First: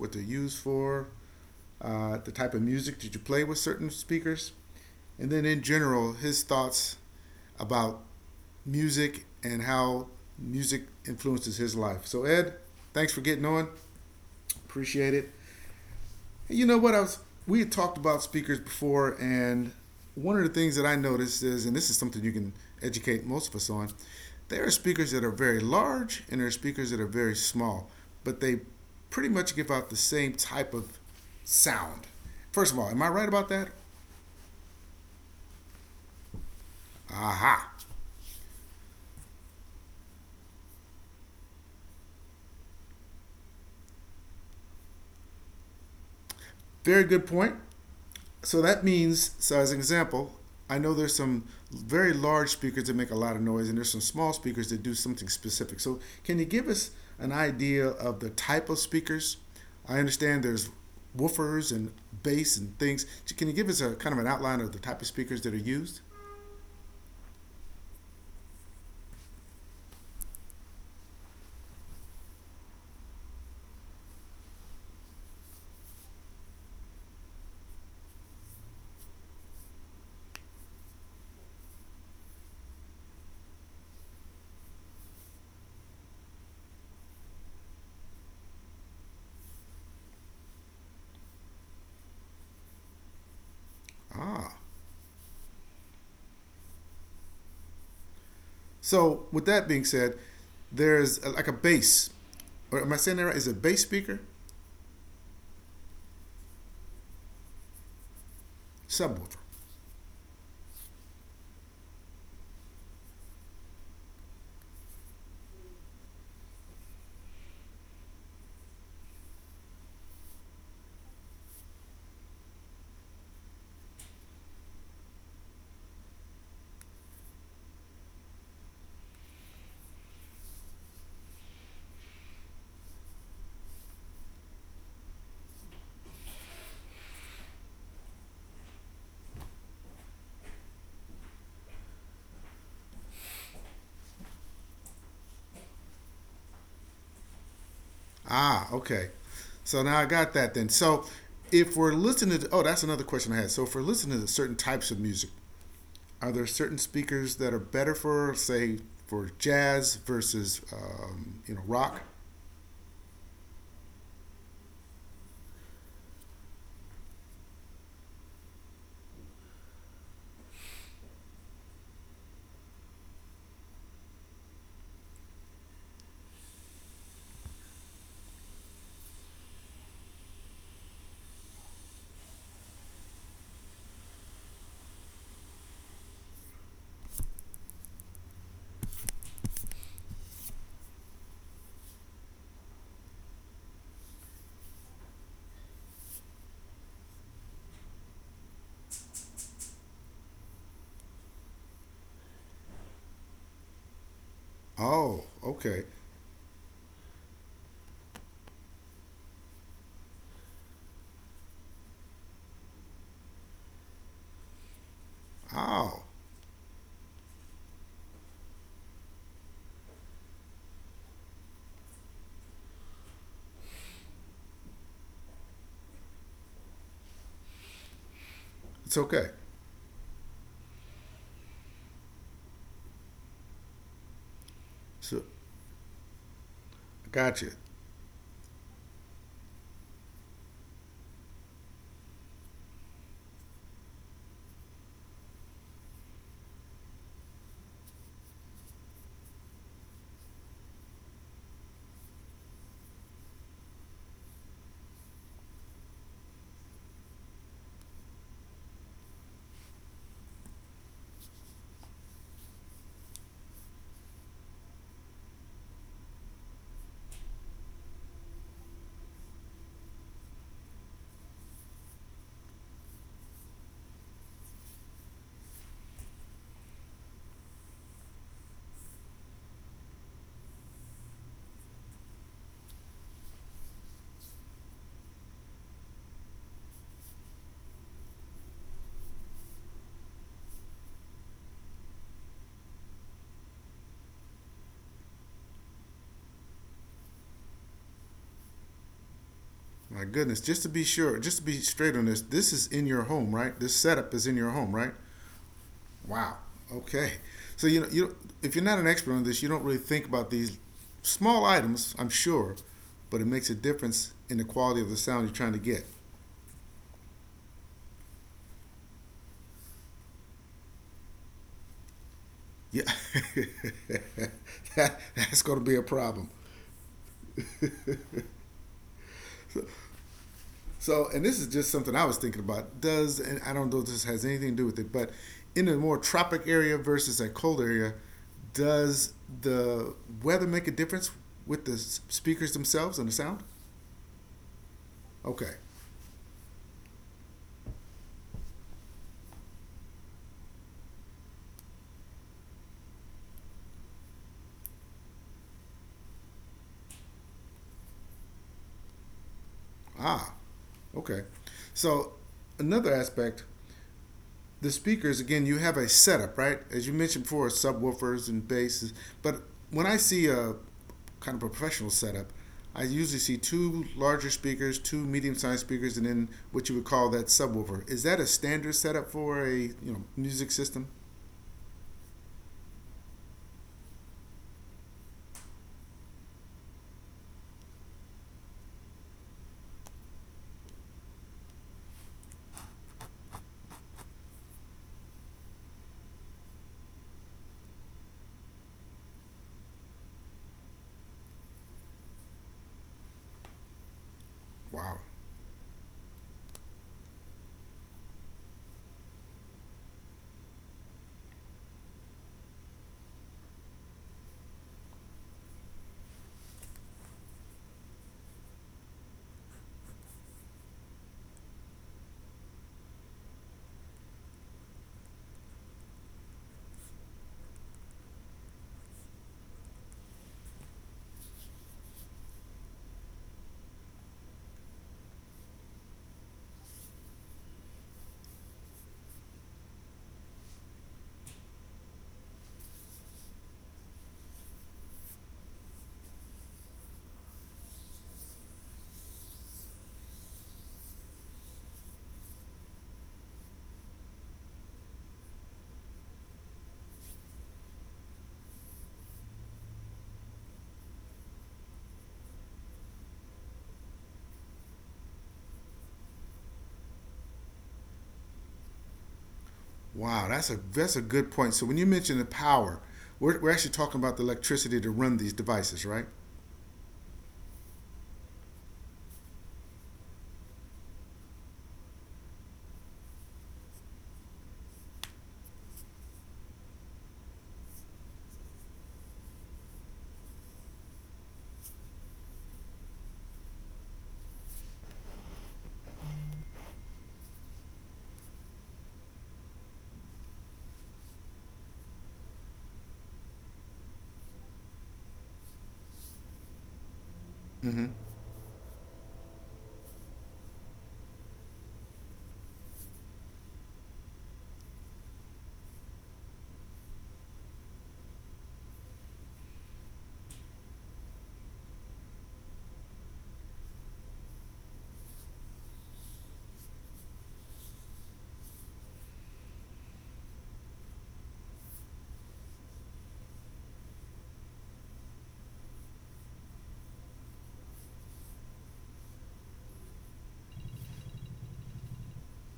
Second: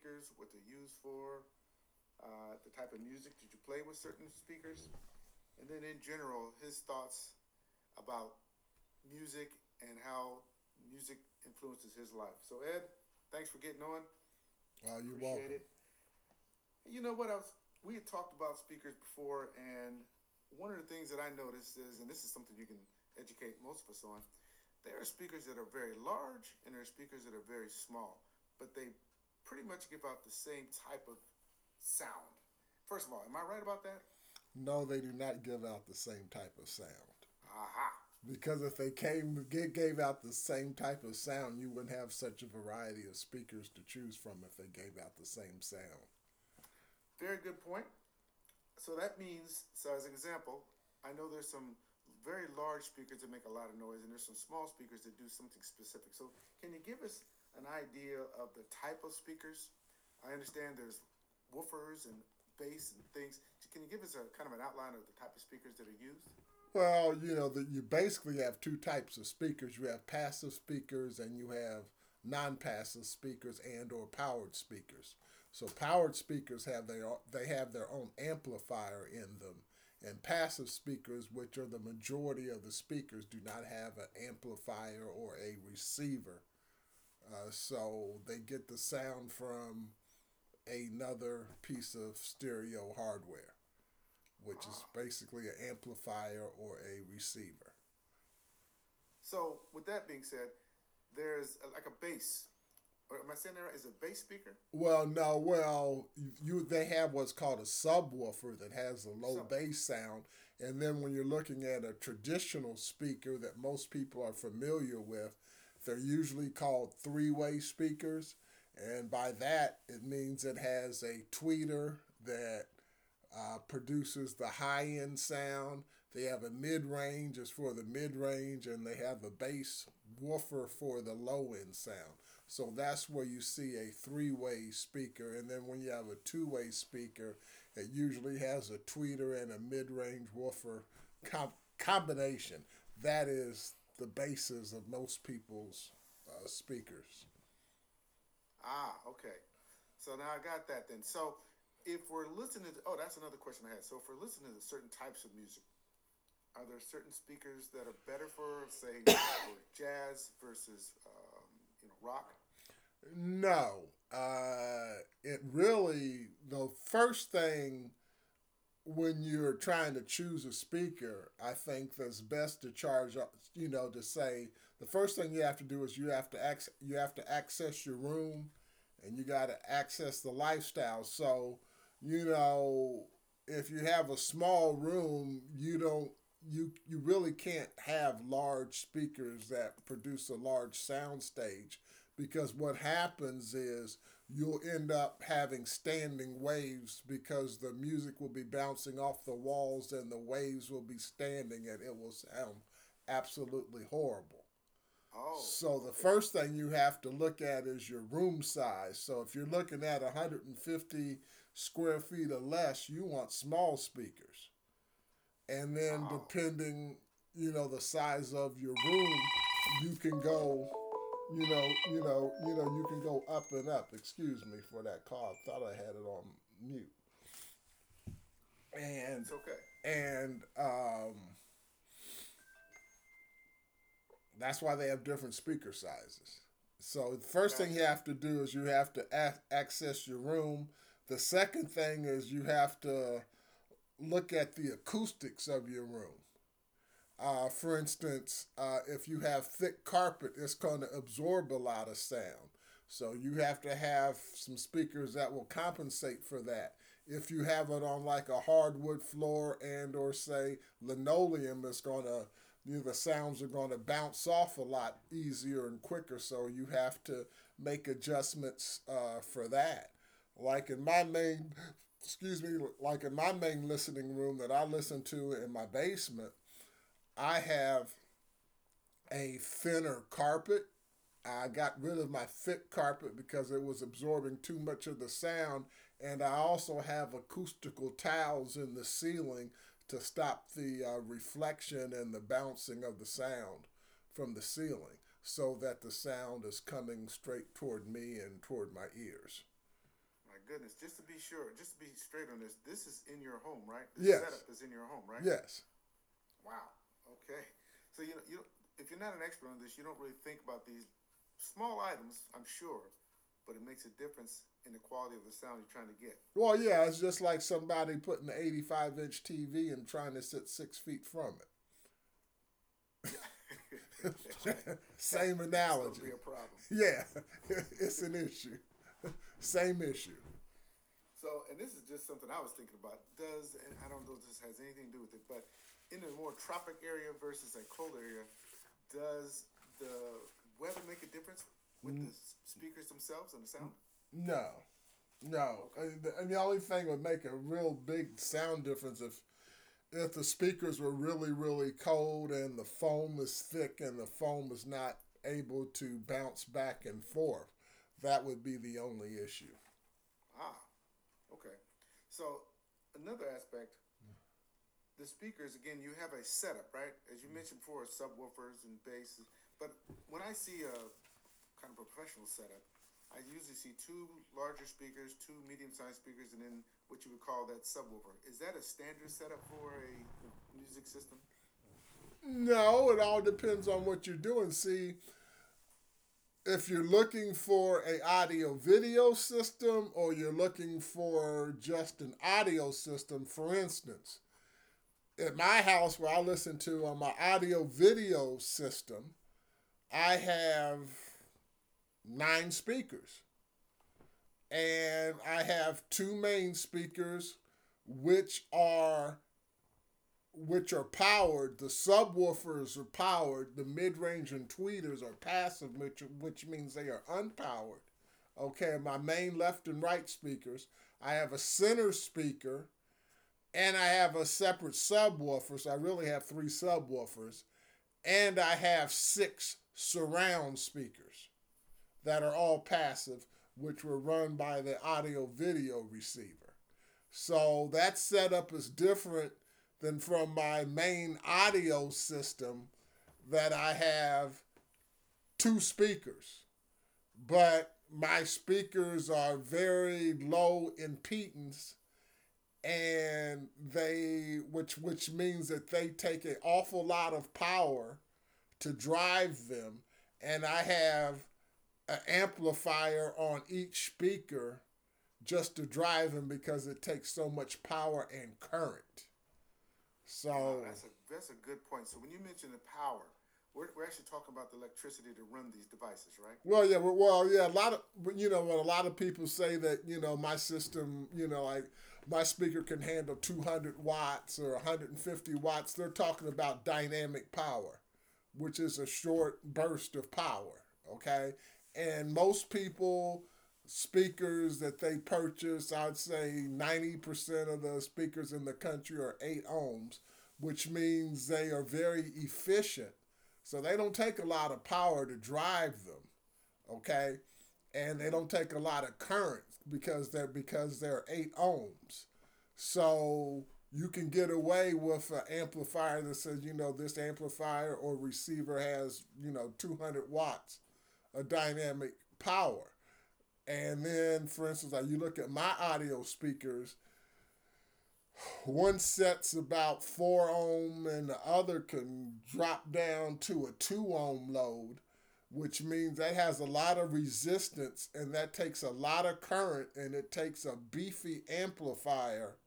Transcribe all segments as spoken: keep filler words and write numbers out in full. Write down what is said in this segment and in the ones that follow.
what they're used for, uh, the type of music that you play with certain speakers, and then in general, his thoughts about music and how music influences his life. So, Ed, thanks for getting on. Oh, Appreciate you're it. welcome. You know what? I was We had talked about speakers before, and one of the things that I noticed is, and this is something you can educate most of us on, there are speakers that are very large and there are speakers that are very small, but they pretty much give out the same type of sound. First of all, am I right about that? No, they do not give out the same type of sound. Aha. Because if they came gave out the same type of sound, you wouldn't have such a variety of speakers to choose from if they gave out the same sound. Very good point. So that means, so as an example, I know there's some very large speakers that make a lot of noise, and there's some small speakers that do something specific. So can you give us an idea of the type of speakers? I understand there's woofers and bass and things. Can you give us a kind of an outline of the type of speakers that are used? Well, you know that you basically have two types of speakers. You have passive speakers, and you have non-passive speakers and or powered speakers. So powered speakers have their they have their own amplifier in them, and passive speakers, which are the majority of the speakers, do not have an amplifier or a receiver. Uh, so they get the sound from another piece of stereo hardware, Ah, which is basically an amplifier or a receiver. so with that being said, there's uh, like a bass, or am I saying that right? Is it a bass speaker, Well, no, well, you they have what's called a subwoofer that has a subwoofer? low bass sound. And then when you're looking at a traditional speaker that most people are familiar with, they're usually called three-way speakers, and by that it means it has a tweeter that uh, produces the high end sound. They have a mid range is for the mid range, and they have a bass woofer for the low end sound. So that's where you see a three way speaker. And then when you have a two way speaker, it usually has a tweeter and a mid range woofer com- combination. That is the basis of most people's uh, speakers. Ah, okay. So now I got that then. So if we're listening to, oh, that's another question I had. So if we're listening to certain types of music, are there certain speakers that are better for, say, for jazz versus, um, you know, rock? No, uh, it really, the first thing when you're trying to choose a speaker, I think that's best to charge You know, to say the first thing you have to do is you have to ac- you have to access your room, and you got to access the lifestyle. So, you know, if you have a small room, you don't you you really can't have large speakers that produce a large sound stage, because what happens is you'll end up having standing waves because the music will be bouncing off the walls and the waves will be standing and it will sound absolutely horrible. Oh, okay. So the first thing you have to look at is your room size. So if you're looking at a hundred fifty square feet or less, you want small speakers. And Oh, then depending, you know, the size of your room, you can go, you know, you know, you know, you can go up and up. Excuse me for that call. I thought I had it on mute. it's okay. And and um That's why they have So, different speaker sizes. So the gotcha. first thing you have to do is you have to ac- access your room. The second thing is you have to look at the acoustics of your room. Uh, for instance, uh, if you have thick carpet, it's going to absorb a lot of sound. So you have to have some speakers that will compensate for that. If you have it on like a hardwood floor and or say linoleum, it's going to, you know, the sounds are going to bounce off a lot easier and quicker. So you have to make adjustments uh, for that. Like in my main, excuse me, like in my main listening room that I listen to in my basement, I have a thinner carpet. I got rid of my thick carpet because it was absorbing too much of the sound. And I also have acoustical tiles in the ceiling to stop the uh, reflection and the bouncing of the sound from the ceiling so that the sound is coming straight toward me and toward my ears. My goodness. Just to be sure, just to be straight on this, this is in your home, right? This setup is Yes. in your home, right? Yes. Wow. Okay. So you know, you if you're not an expert on this, you don't really think about these small items. I'm sure, but it makes a difference in the quality of the sound you're trying to get. Well, yeah, it's just like somebody putting an eighty-five inch T V and trying to sit six feet from Yeah, it. that, Same that's going to be a analogy. problem. Yeah, it's an issue. Same issue. So, and this is just something I was thinking about. Does and I don't know if this has anything to do with it, but in a more tropic area versus a cold area, does the weather make a difference with the speakers themselves and the sound? No, Okay. no. And the- and the only thing would make a real big sound difference if if the speakers were really really cold and the foam is thick and the foam is not able to bounce back and forth. That would be the only issue. Ah, okay. So another aspect, the speakers again, you have a setup, right? As you mentioned before, subwoofers and basses. But when I see a kind of a professional setup, I usually see two larger speakers, two medium-sized speakers, and then what you would call that subwoofer. Is that a standard setup for a you know music system? No, it all depends on what you're doing. See, if you're looking for a audio video system or you're looking for just an audio system, for instance at my house where I listen to on my audio video system, I have nine speakers Wow, and I have two main speakers which are which are powered. The subwoofers are powered, the mid range and tweeters are passive, which, which means they are unpowered. Okay, my main left and right speakers. I have a center speaker and I have a separate subwoofer, so I really have three subwoofers, and I have six surround speakers that are all passive, which were run by the audio video receiver. So that setup is different than from my main audio system that I have two speakers. But my speakers are very low impedance and they which which means that they take an awful lot of power to drive them, and I have an amplifier on each speaker just to drive them because it takes so much power and current. wow, So, that's a Wow, that's a good point. So when you mention the power, we're, we're actually talking about the electricity to run these devices, right? well, yeah, well, well, yeah, a lot of, you know, when a lot of people say that, you know, my system, you know, like my speaker can handle two hundred watts or a hundred fifty watts, they're talking about dynamic power, which is a short burst of power, okay? And most people speakers that they purchase, I'd say ninety percent of the speakers in the country are eight ohms, which means they are very efficient. So they don't take a lot of power to drive them, okay? Mm-hmm. And they don't take a lot of current because they're because they're eight ohms. So you can get away with an amplifier that says, you know, this amplifier or receiver has, you know, two hundred watts of dynamic power. And then, for instance, like you look at my audio speakers, one set's about four ohm, and the other can drop down to a two ohm load, which means that has a lot of resistance and that takes a lot of current and it takes a beefy amplifier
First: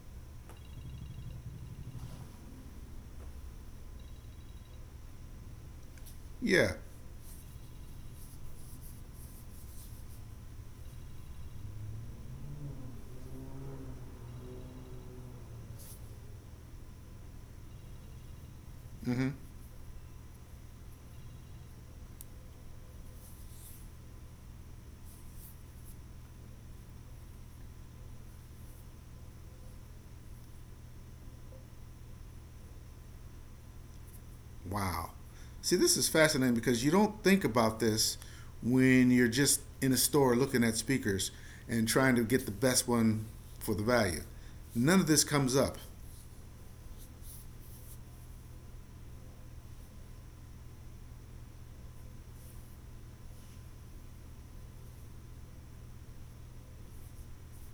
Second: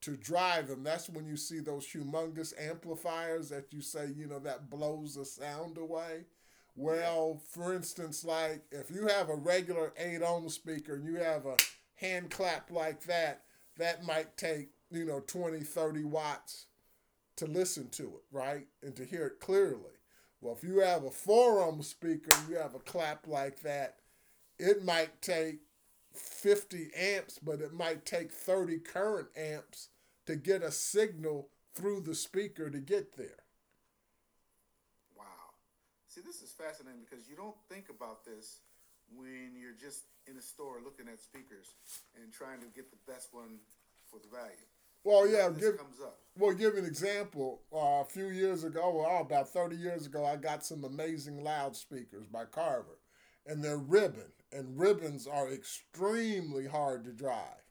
to drive them. That's when you see those humongous amplifiers that you say, you know, that blows the sound away. Yeah. Well, for instance, like if you have a regular eight ohm speaker and you have a hand clap like that, that might take, you know, twenty, thirty watts to listen to it, right? And to hear Mm-hmm. it clearly. Well, if you have a four ohm speaker and you have a clap like that, it might take fifty amps, but it might take thirty current amps to get a signal through the speaker to get there. Wow. See, this is fascinating because you don't think about this when you're just in a store looking at speakers and trying to get the best one for the value. None of this Well, yeah, comes up. give well give an example. Uh, a few years ago, well, oh, about thirty years ago, I got some amazing loudspeakers by Carver, and they're ribbon, and ribbons are extremely hard to drive,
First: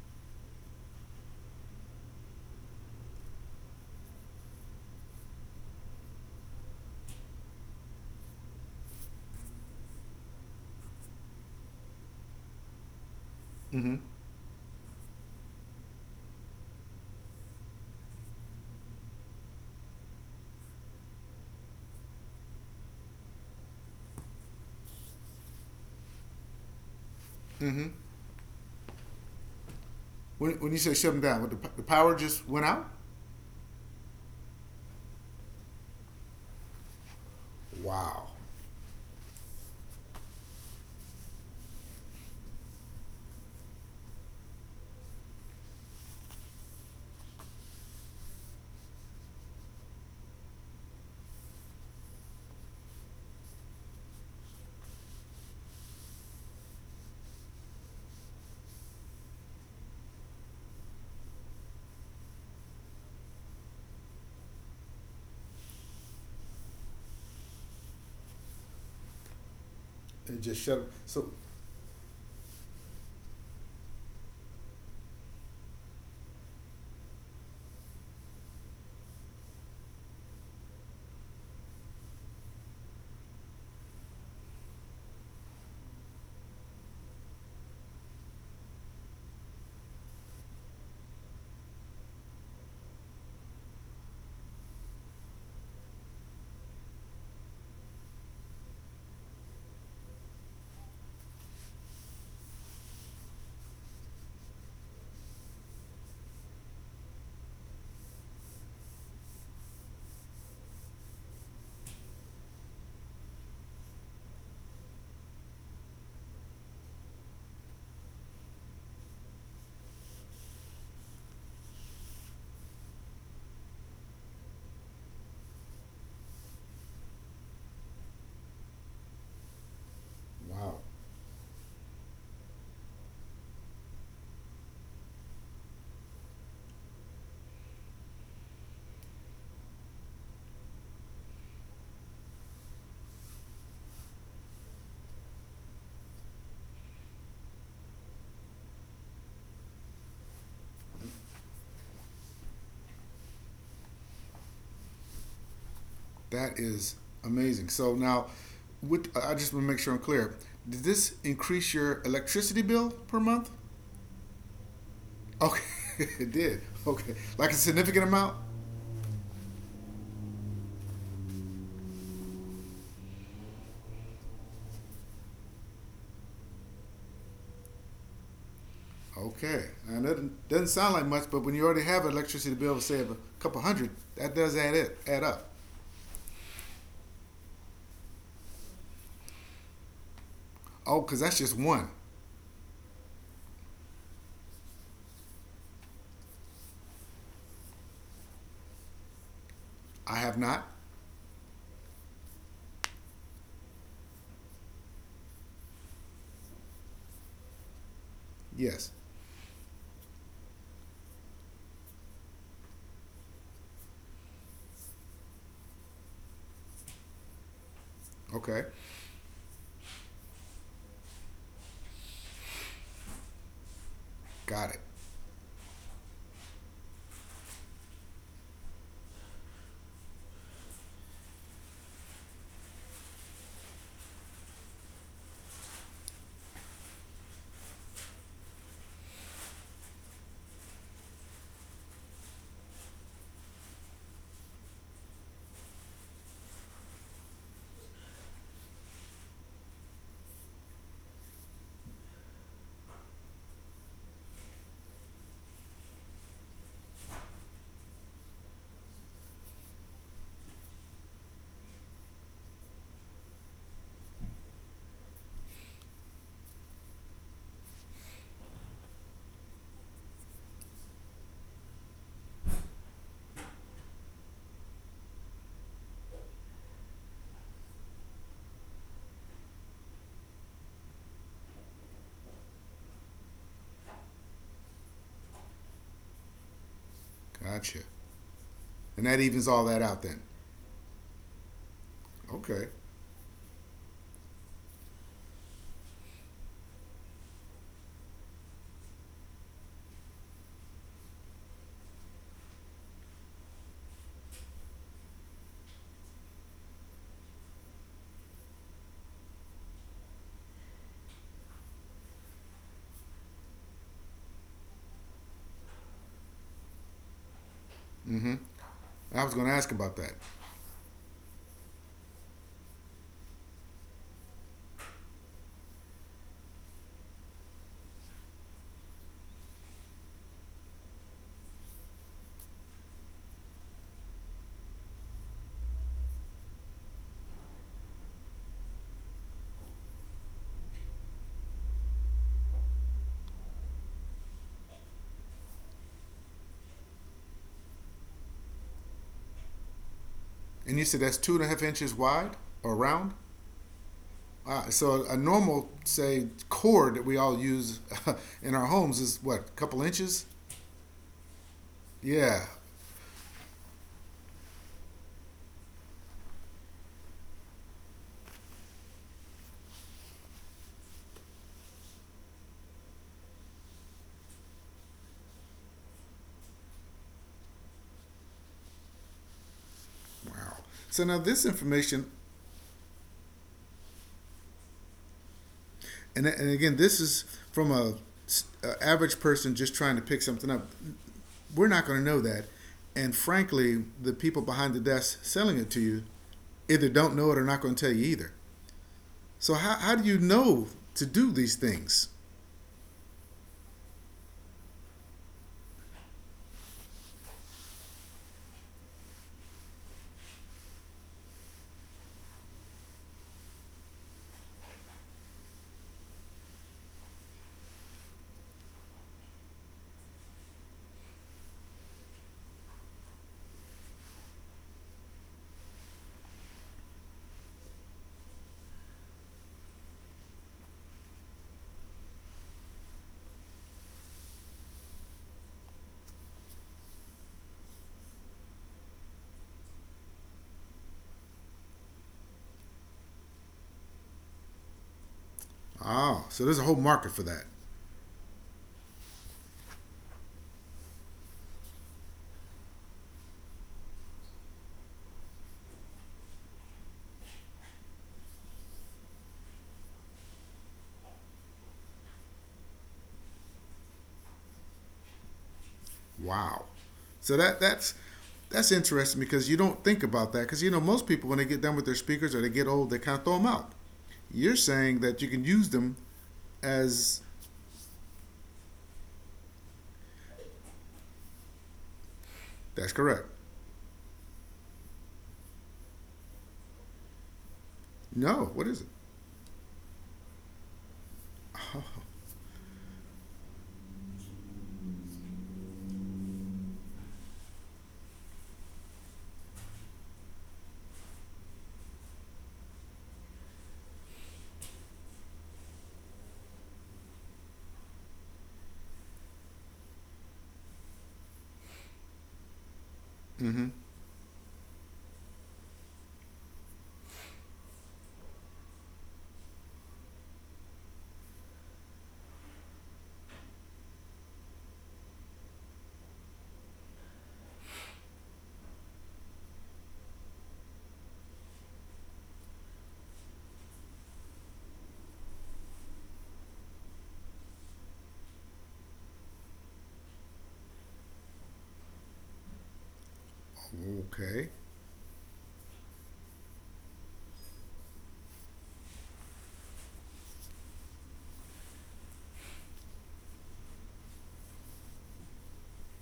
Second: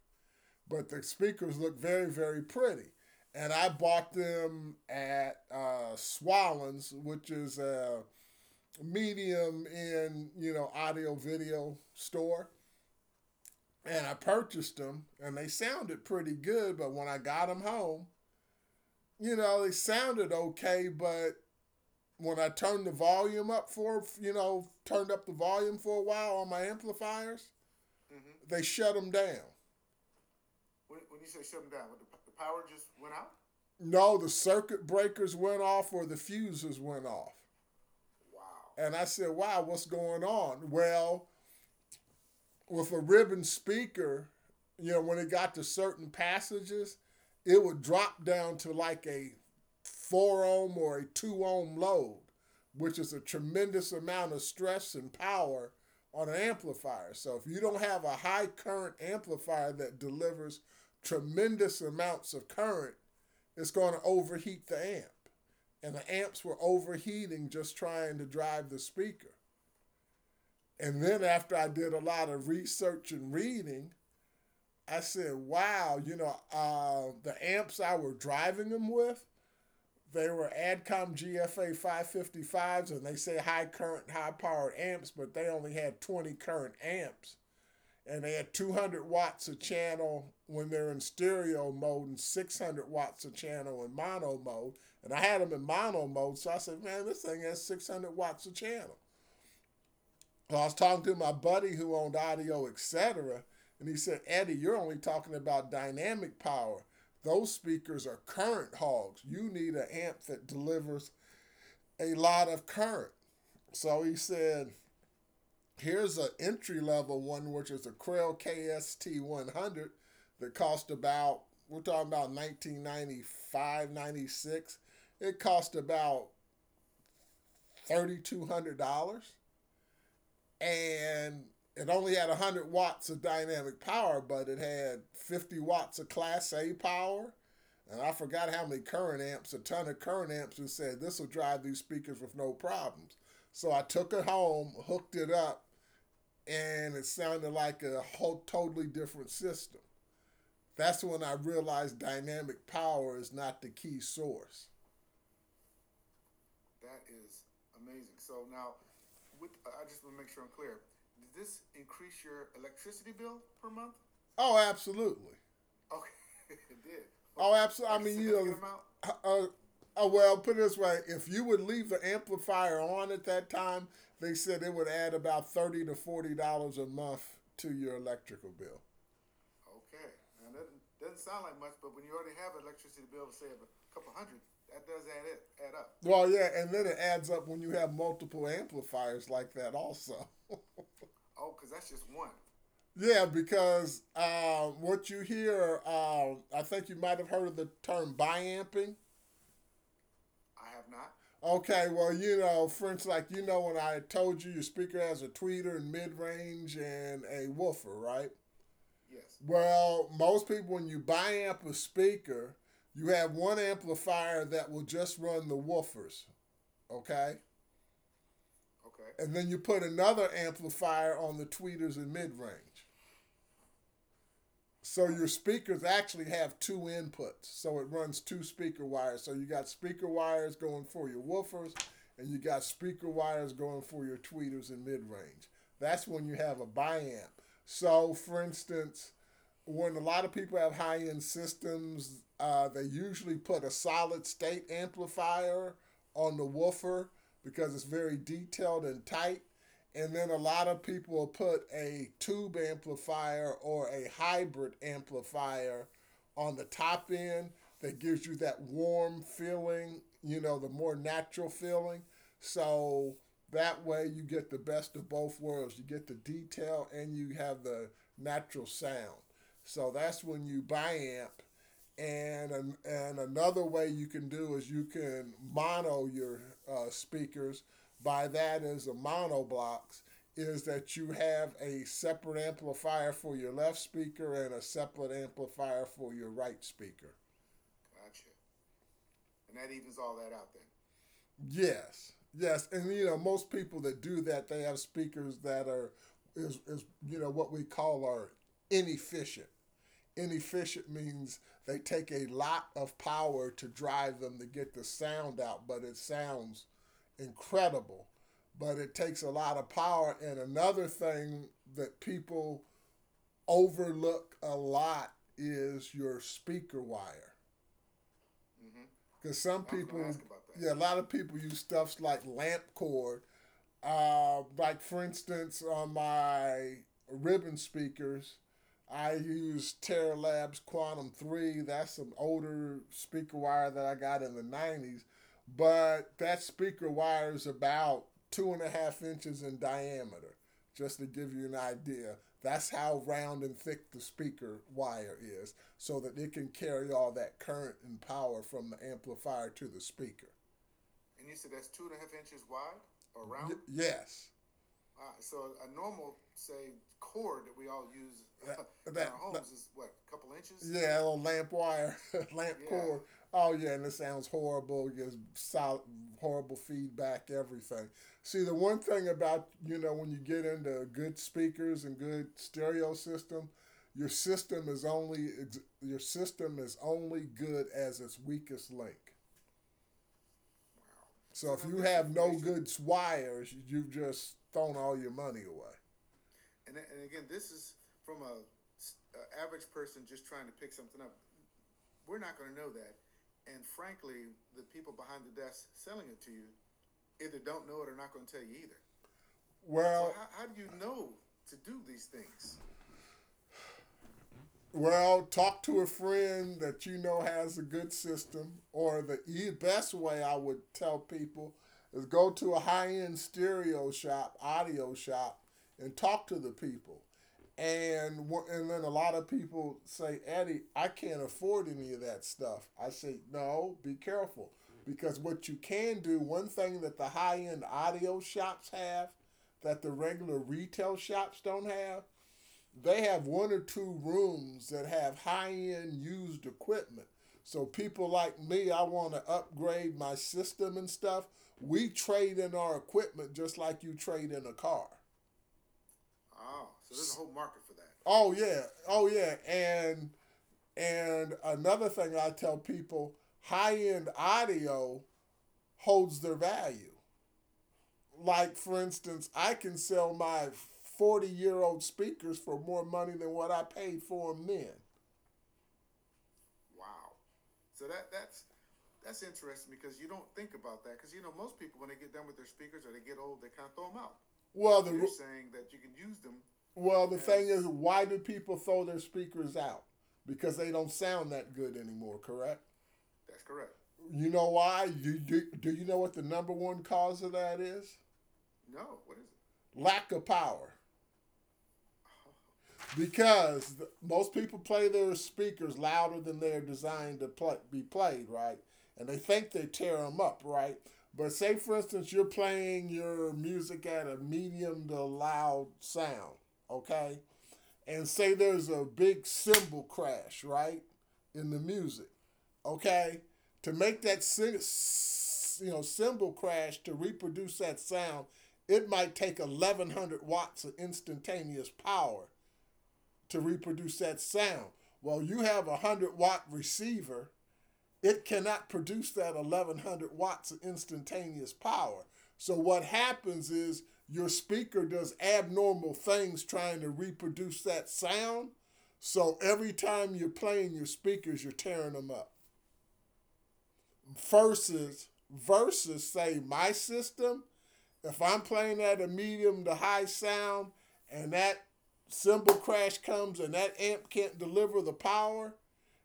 but the speakers look very, very pretty. And I bought them at uh, Swallens, which is a medium in, you know, audio video store, Mm-hmm. and I purchased them and they sounded pretty good, but when I got them home, you know, they sounded okay, but when I turned the volume up for you know turned up the volume for a while on my amplifiers, Mm-hmm. they shut them down. When, when you say shut them down, the, the power just went out? No, the circuit breakers went off or the fuses went off, Wow. and I said, wow, what's going on? Well, with a ribbon speaker, you know, when it got to certain passages, it would drop down to like a four ohm or a two ohm load, which is a tremendous amount of stress and power on an amplifier. So if you don't have a high current amplifier that delivers tremendous amounts of current, it's going to overheat the amp. And the amps were overheating just trying to drive the speaker. It just shut them. And then So, after I did a lot of research and reading, I said, wow, you know, uh, the amps I were driving them with, they were Adcom G F A five fifty-fives, and they say high current, high powered amps, but they only had twenty current amps. And they had two hundred watts a channel when they're in stereo mode and six hundred watts a channel in mono mode. And I had them in mono mode, so I said, man, this thing has six hundred watts a channel. Well, I was talking to my buddy who owned Audio Etc., and he said, Eddie, you're only talking about dynamic power. Those speakers are current hogs. You need an amp that delivers a lot of current. So he said, here's an entry level one, which is a Krell K S T one hundred that cost about, we're talking about nineteen ninety-five, ninety-six. It cost about thirty-two hundred dollars wow, and it only had a hundred watts of dynamic power, but it had fifty watts of Class A power. And I forgot how many current amps, a ton of current amps, and said this will drive these speakers with no problems. So I took it home, hooked it up, and it sounded like a whole totally different system. That's when I realized dynamic power is not the key source. that is amazing. So now, with I just want to make sure I'm clear. Did this increase your electricity bill per month? Oh, absolutely. Okay, it did. Okay, Oh, like a absolutely. I significant mean, you know, amount. amount? Uh, uh, well, put it this way: if you would leave the amplifier on at that time, they said it would add about thirty to forty dollars a month to your electrical bill. Okay, and it doesn't sound like much, but when you already have an electricity bill of say of a couple hundred, that does add it add up. Well, yeah, and then it adds up when you have multiple amplifiers like that, also. Oh, because that's just one. Yeah, because uh, what you hear, uh, I think you might have heard of the term biamping. I have not. Okay, well, you know, French, like, you know, when I told you your speaker has a tweeter and mid range and a woofer, right? Yes. Well, most people, when you buy amp a speaker, you have one amplifier that will just run the woofers, okay? Okay, And then you put another amplifier on the tweeters and mid range. got it. So your speakers actually have two inputs. So it runs two speaker wires. So you got speaker wires going for your woofers, and you got speaker wires going for your tweeters and mid range. That's when you have a biamp. So, for instance, when a lot of people have high end systems, uh, they usually put a solid state amplifier on the woofer because it's very detailed and tight. And then a lot of people will put a tube amplifier or a hybrid amplifier on the top end that gives you that warm feeling, you know, the more natural feeling. So that way you get the best of both worlds. You get the detail and you have the natural sound. So that's when you biamp. And, an, and another way you can do is you can mono your uh, speakers. By that is a mono blocks is that you have a separate amplifier for your left speaker and a separate amplifier for your right speaker. Gotcha. And that evens all that out then. Yes, yes, Okay. and you know most people that do that they have speakers that are is is you know what we call are inefficient. Inefficient means they take a lot of power to drive them to get the sound out, but it sounds incredible. But it takes a lot of power. And another thing that people overlook a lot is your speaker wire. I Because was going some to ask people, about that. yeah, a lot of people use stuffs like lamp cord, uh, like for instance, on my ribbon speakers, I use Terra Labs Quantum Three. That's an older speaker wire that I got in the nineties, but that speaker wire is about two and a half inches in diameter. Just to give you an idea, that's how round and thick the speaker wire is, so that it can carry all that current and power from the amplifier to the speaker. And you said that's two and a half inches wide or round. Y- Yes. Uh, so a normal, say, cord that we all use that, in our that- that, homes is what, a couple inches? Yeah, that little lamp wire, lamp Yeah. cord. Oh yeah, and it sounds horrible. It gives solid, horrible feedback. Everything. See, the one thing about you know when you get into good speakers and good stereo system, your system is only your system is only good as its weakest link. Wow. So now So this if you have information, no good wires, you've just thrown all your money away. and and again, this is from a a average person just trying to pick something up. We're not going to know that, and frankly, the people behind the desk selling it to you either don't know it or not going to tell you either. So how Well, how do you know to do these things? Well, talk to a friend that you know has a good system, or the e- best way I would tell people is go to a high end stereo shop, audio shop, and talk to the people. And wha- and then a lot of people say, Eddie, I can't afford any of that stuff. I say, no, be careful. Because what you can do, one thing that the high end audio shops have that the regular retail shops don't have, they have one or two rooms that have high end used equipment. So people like me, I want to upgrade my system and stuff. We trade in our equipment just like you trade in a car. Oh, so there's a whole market for that. Oh yeah, oh yeah, and and another thing I tell people, high end audio holds their value. Like for instance, I can sell my forty year old speakers for more money than what I paid for them then. Wow. So that that's that's interesting because you don't think about that because you know most people when they get done with their speakers or they get old they kind of throw them out. You're Well, the saying that you can use them Well, the as thing is, why do people throw their speakers out? Because they don't sound that good anymore, correct? that's correct. You know why? You, do, do you know what the number one cause of that is? No, what is it? Lack of power. Because the, most people play their speakers louder than they're designed to play, be played, right? And they think they tear them up, right? But say, for instance, you're playing your music at a medium to loud sound, okay? And say there's a big cymbal crash, right, in the music, okay? To Mm-hmm. make that you know cymbal crash to reproduce that sound, it might take eleven hundred watts of instantaneous power to reproduce that sound. Well, you have a one hundred watt receiver, it cannot produce that eleven hundred watts of instantaneous power. So what happens is your speaker does abnormal things trying to reproduce that sound. So every time you're playing your speakers, you're tearing them up. Okay. Versus versus say my system, if I'm playing at a medium to high sound and that cymbal crash comes and that amp can't deliver the power,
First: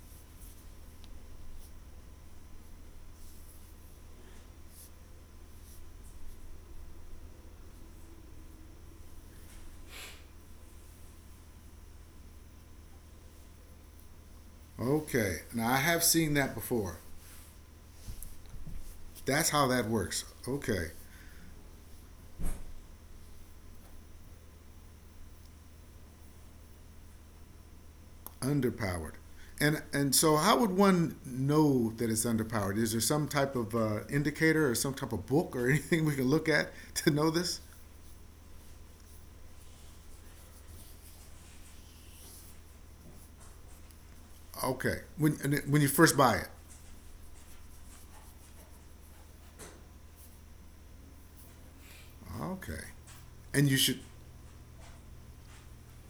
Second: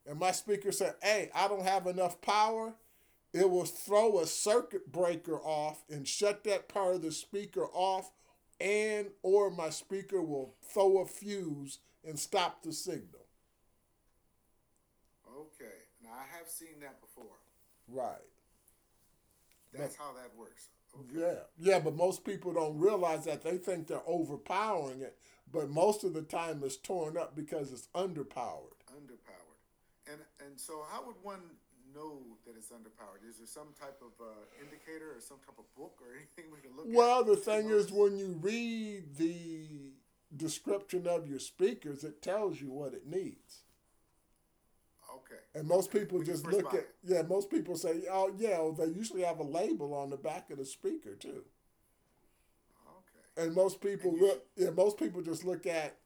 and my speaker said, Hey, I don't have enough power, it will throw a circuit breaker off and shut that part of the speaker off, and or my speaker will throw a fuse and stop the signal. Okay. Now I have seen that before. Right. That's how that That's works. Okay. Yeah, yeah, but most people don't realize that they think they're overpowering it, but most of the time it's torn up because it's underpowered. Underpowered. And and so how would one know that it's underpowered? Is there some type of uh, indicator or some type of book or anything we can look at to Well, know the this? thing is, when you read the description of your speakers, it tells you what it needs. Okay. When And when you most first people buy just it. look at, yeah, most people say, oh, yeah, well, they usually have a label on the back of the speaker, too. Okay. And And you most should. people look, yeah, most people just look at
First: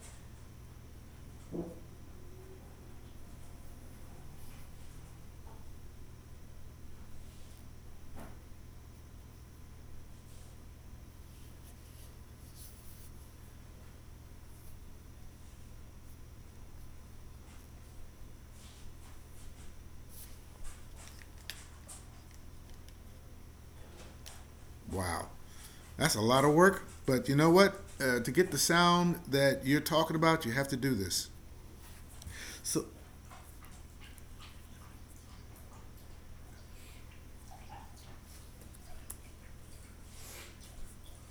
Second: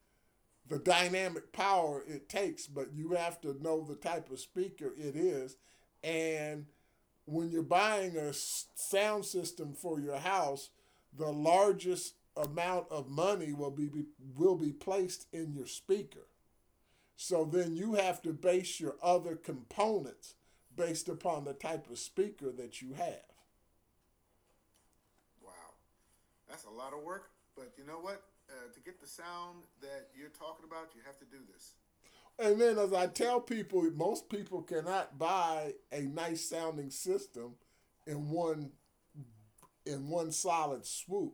the dynamic power it takes, but you have to know the type of speaker it is. And when you're buying a sound system for your house, the largest amount of money will be, be will be placed in your speaker. So then you have to base your other components based upon the type of speaker that you have. Wow. That's a lot of work. But you know what? Uh, to get the sound that you're talking about, you have to do this. And then So as I tell people, most people cannot buy a nice sounding system in one in one solid swoop.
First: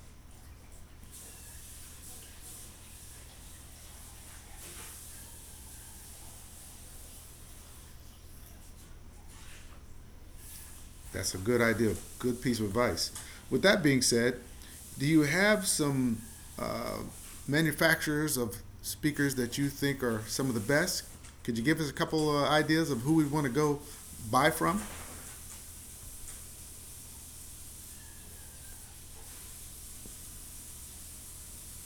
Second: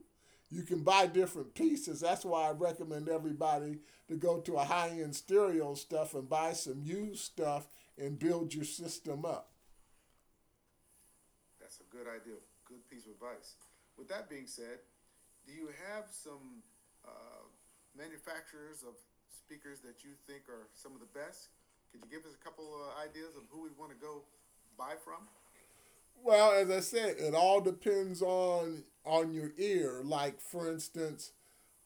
You can buy different pieces. That's why I recommend everybody to go to a high end stereo stuff and buy some used stuff and build your system up. that's a good idea. Good piece of advice. With that being said, do you have some uh, manufacturers of speakers that you think are some of the best? Could you give us a couple uh, ideas of who we want to go buy from? Well, as I said, it all depends on on your ear. Like for instance,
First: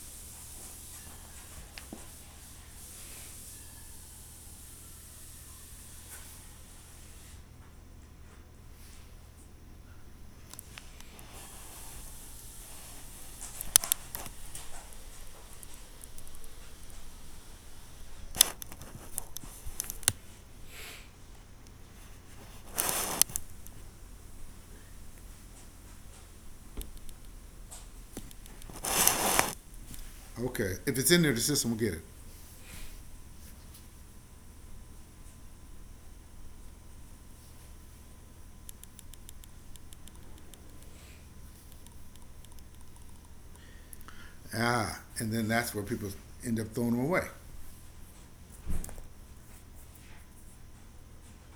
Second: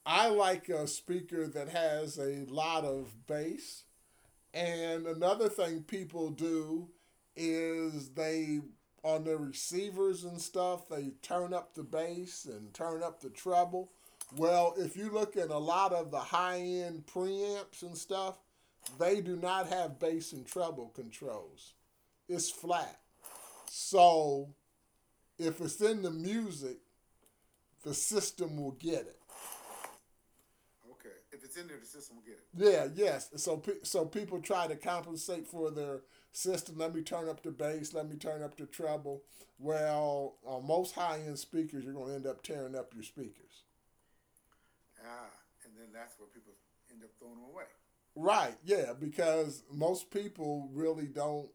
I like a speaker that has a lot of bass. And another thing people do is they on their receivers and stuff, they turn up the bass and turn up the treble. Well, if you look at a lot of the high end preamps and stuff, they do not have bass and treble controls. It's flat. So if it's in the music, the system will get it. Okay. If it's in there, the system will get it. Yeah, yes. So so people try to compensate for their system. Let me turn up the bass. Let me turn up the treble. Well, on most high end speakers, you're going to end up tearing up your speakers. Ah, and then that's where people end up throwing them away. Right? Yeah, because most people really don't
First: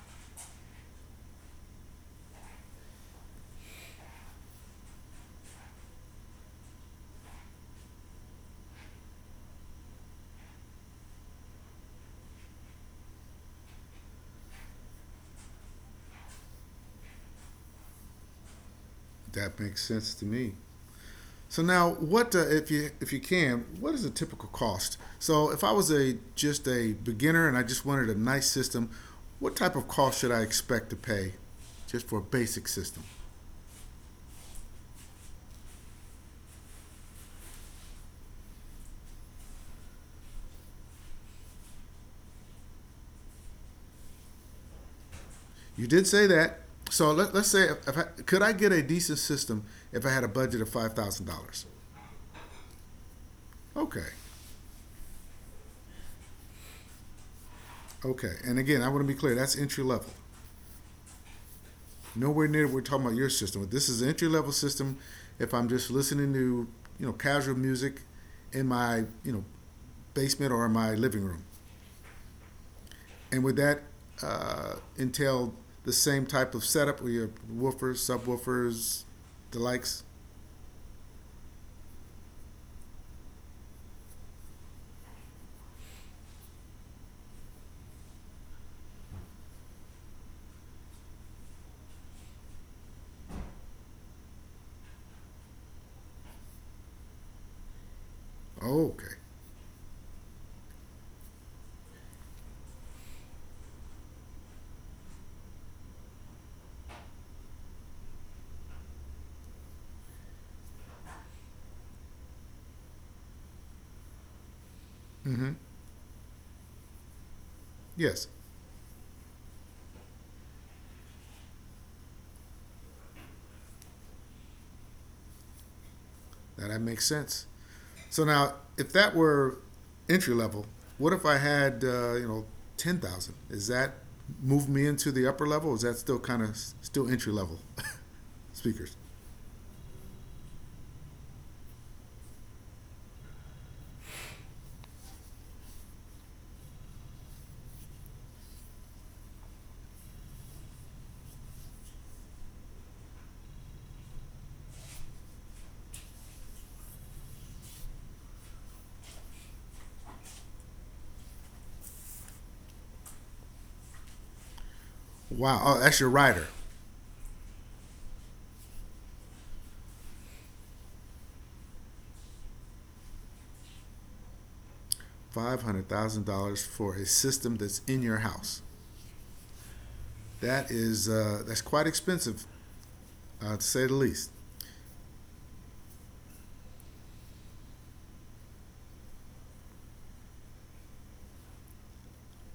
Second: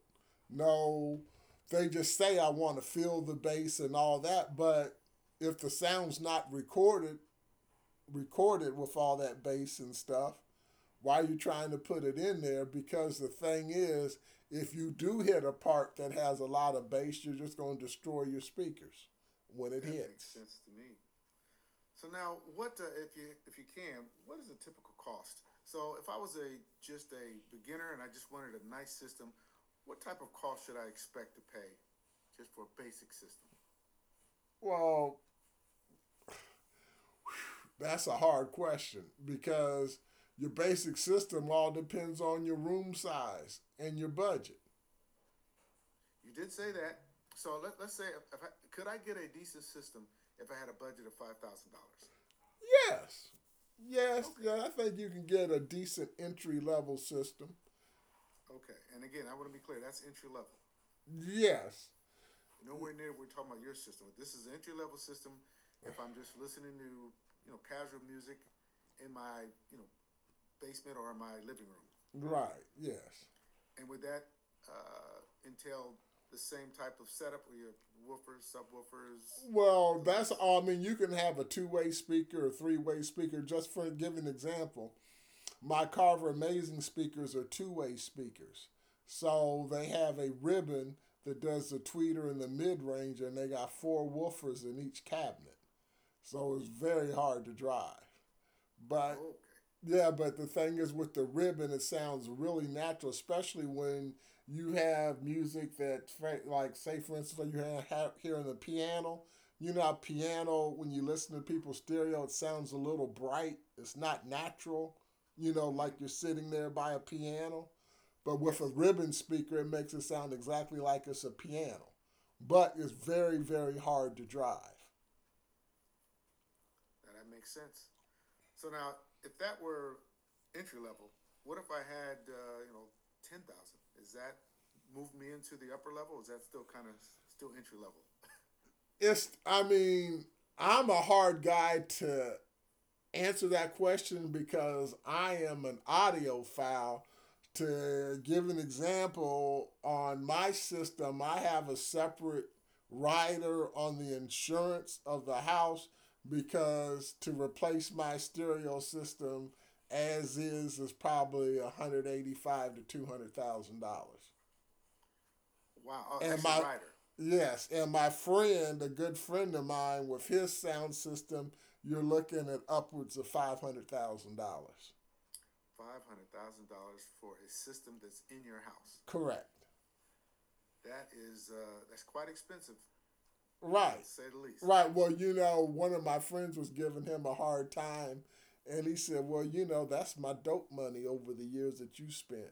know. They just say I want to feel the bass and all that, but if the sound's not recorded recorded with all that bass and stuff, why are you trying to put it in there? Because the thing is, if you do hit a part that has a lot of bass, you're just going to destroy your speakers That when makes it sense to hits. me. Makes So now, what uh, if you if you can? What is a typical cost? So if I was a just a beginner and I just wanted a nice system, what type of cost should I expect to pay, just for a basic system? Well, that's a hard question because your basic system all depends on your room size and your budget. You did say that. So let, let's say if I, could I get a decent system if I had a budget of five thousand dollars? Yes. Okay, Yes, okay, yeah, I think you can get a decent entry level system. okay. And again, I want to be clear. That's entry level. Yes. Nowhere near we're talking about your system. This is an entry level system. If I'm just listening to you know casual music in my you know basement or in my living room, Right. Yes. and would that uh, entail the same type of setup with your woofers, subwoofers, the Well, likes? that's all. I mean, you can have a two-way speaker or three-way speaker. Just for give an example, my Carver Amazing speakers are two-way speakers. So they have a ribbon that does the tweeter and the mid-range, and they got four woofers in each cabinet. So it's very hard to drive. Oh, But okay. oh, Okay, yeah, but the thing is with the ribbon, it sounds really natural, especially when you have music that, like, say for instance, like you have hearing the piano. You know, piano when you listen to people's stereo, it sounds a little bright. It's not natural. You know, like you're sitting there by a piano. Yes, But with a ribbon speaker, it makes it sound exactly like it's a piano. But it's very, very hard to drive. now that makes sense. So now, if that were entry level, what if I had uh, you know ten thousand? Is that move me into the upper level? Or is that still kind of still entry level? speakers. It's, I mean, I'm a hard guy to answer that question because I am an audiophile. To give an example, on my system, I have a separate rider on the insurance of the house because to replace my stereo system as is is probably one hundred eighty-five to two hundred thousand dollars Wow. Oh, that's your and rider. my- Yes, and my friend, a good friend of mine, with his sound system, you're looking at upwards of five hundred thousand dollars. Five hundred thousand dollars for a system that's in your house. Correct. That is uh, that's quite expensive, uh, to say the Right. least. Right. Well, you know, one of my friends was giving him a hard time, and he said, "Well, you know, that's my dope money over the years that you spent."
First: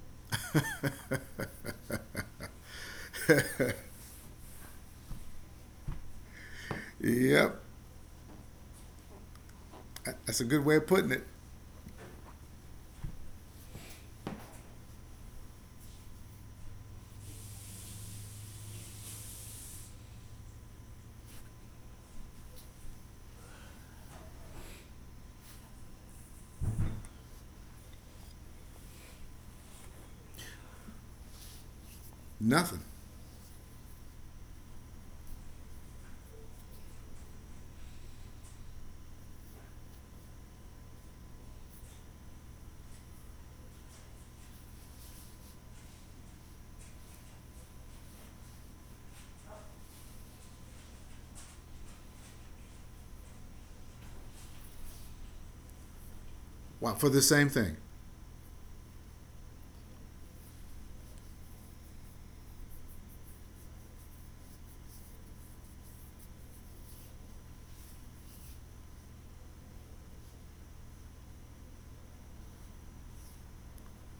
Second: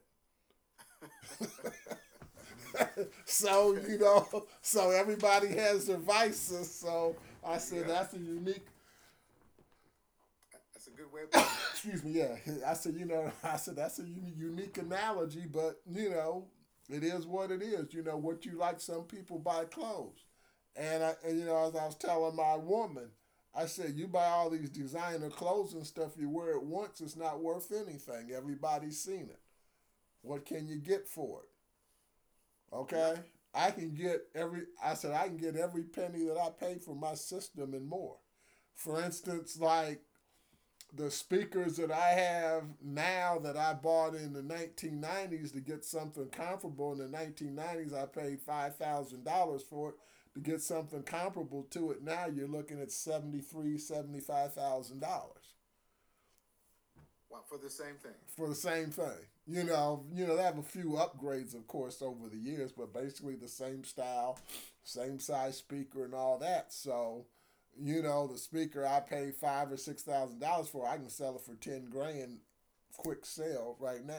so you know, so everybody has their vices. So I Yep, said, "That's a unique..." that's a good way of putting it. Excuse me, yeah. I said, you know, I said that's a unique analogy, but you know, it is what it is. You know, what you like, some people buy clothes, and I, and, you know, as I was telling my woman, I said, you buy all these designer clothes and stuff, you wear it once, it's not worth anything. Everybody's seen it. What can you get for it? Nothing. Okay, I can get every. I said I can get every penny that I pay for my system and more. For instance, like the speakers that I have now that I bought in the nineteen nineties, to get something comparable in the nineteen nineties, I paid five thousand dollars for it. To get something comparable to it now, you're looking at seventy three, seventy five thousand dollars Wow, for the same thing. for the same thing. You know, you know, they have a few upgrades, of course, over the years, but basically the same style, same size speaker, and all that. So, you know, the speaker I paid five or six thousand dollars for, I can sell it for ten grand, quick sale right now.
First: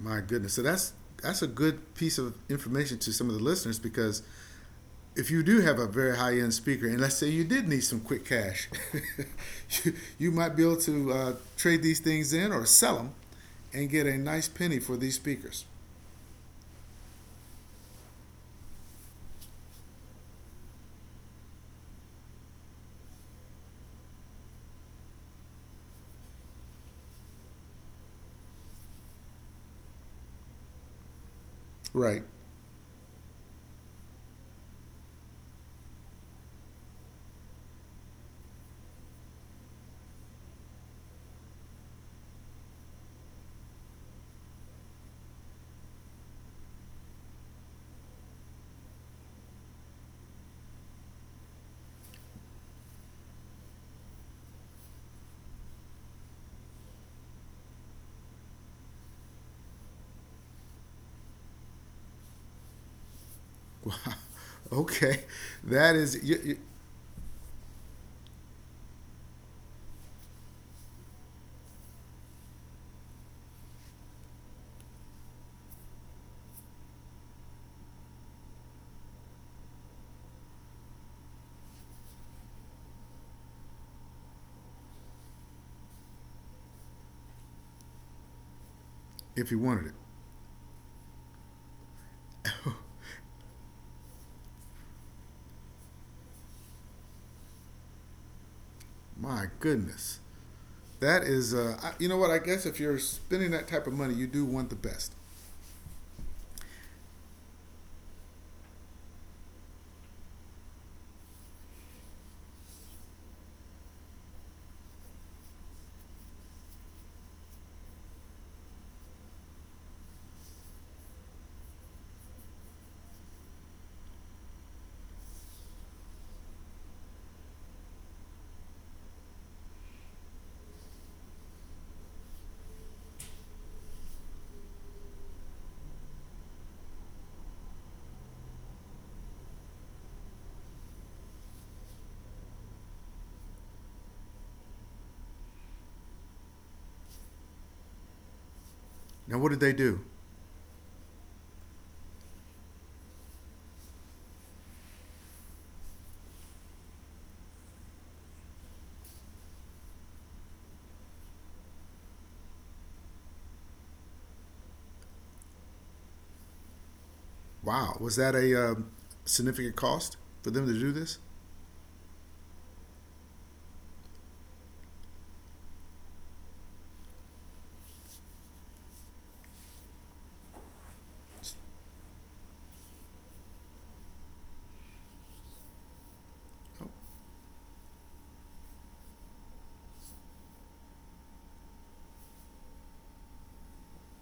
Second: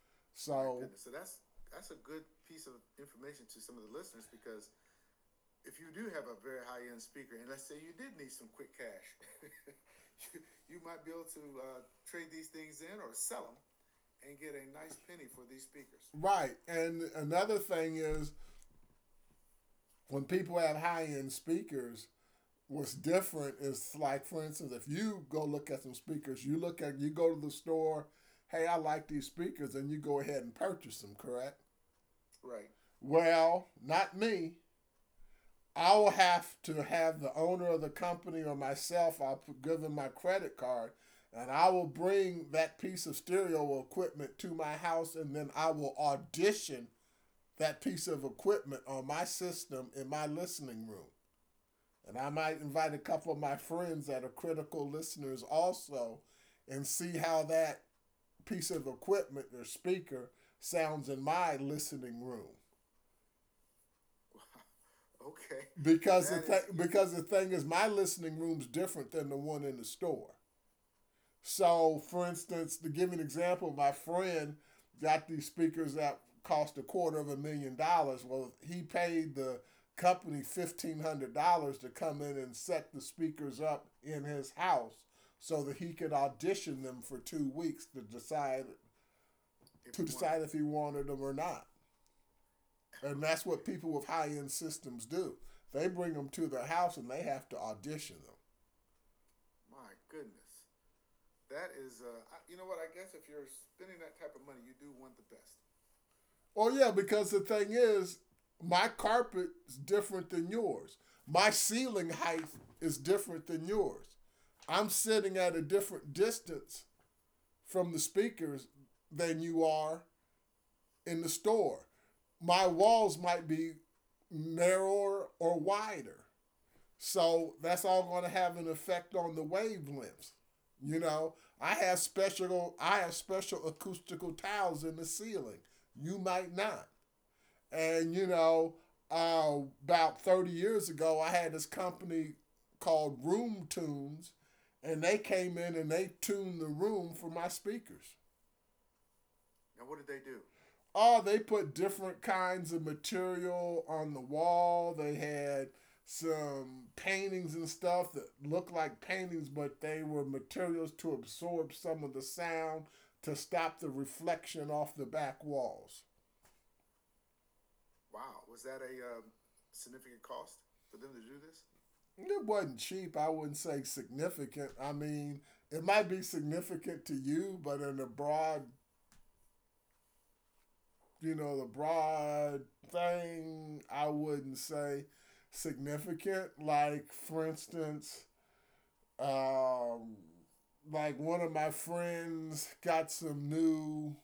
My goodness. So So, that's that's a good piece of information to some of the listeners because if you do have a very high end speaker, and let's say you did need some quick cash, you, you might be able to uh, trade these things in or sell them and get a nice penny for these speakers. right, and another thing is, when people have high end speakers, what's different is, like, for instance, if you go look at some speakers, you look at, you go to the store, hey, I like these speakers, and you go ahead and purchase them, correct? Right. Well, not me. I will have to have the owner of the company or myself, I'll give them my credit card, and I will bring that piece of stereo equipment to my house, and then I will audition that piece of equipment on my system in my listening room. And I might invite a couple of my friends that are critical listeners also and see how that piece of equipment or speaker sounds in my listening room. Wow. Okay. That is, Because you, the, you, th- because the thing is, my listening room's different than the one in the store. So, for instance, to give an example, my friend got these speakers that cost a quarter of a million dollars. Well, he paid the company fifteen hundred dollars to come in and set the speakers up in his house so that he could audition them for two weeks to decide if you wanted it. to decide if he wanted them or not. And that's what people with high end systems do. They bring them to their house and they have to audition them. My goodness. That is, uh, I- you know what? I guess if you're spending that type of money, you do want the best. Oh yeah, because the thing is, my carpet's different than yours. My ceiling height is different than yours. I'm sitting at a different distance from the speakers than you are in the store. My walls might be narrower or wider. So that's all going to have an effect on the wavelengths. You know, I have special I have special acoustical tiles in the ceiling. You might not. And you know, uh, about thirty years ago, I had this company called Room Tunes, and they came in and they tuned the room for my speakers. Now, what did they do? Oh, they put different kinds of material on the wall. They had some paintings and stuff that looked like paintings, but they were materials to absorb some of the sound, to stop the reflection off the back walls. Wow. Was that a um, significant cost for them to do this? It wasn't cheap. I wouldn't say significant. I mean, it might be significant to you, but in the broad, you know, the broad thing, I wouldn't say significant. Oh, Like, for instance, um, like one of my friends got some new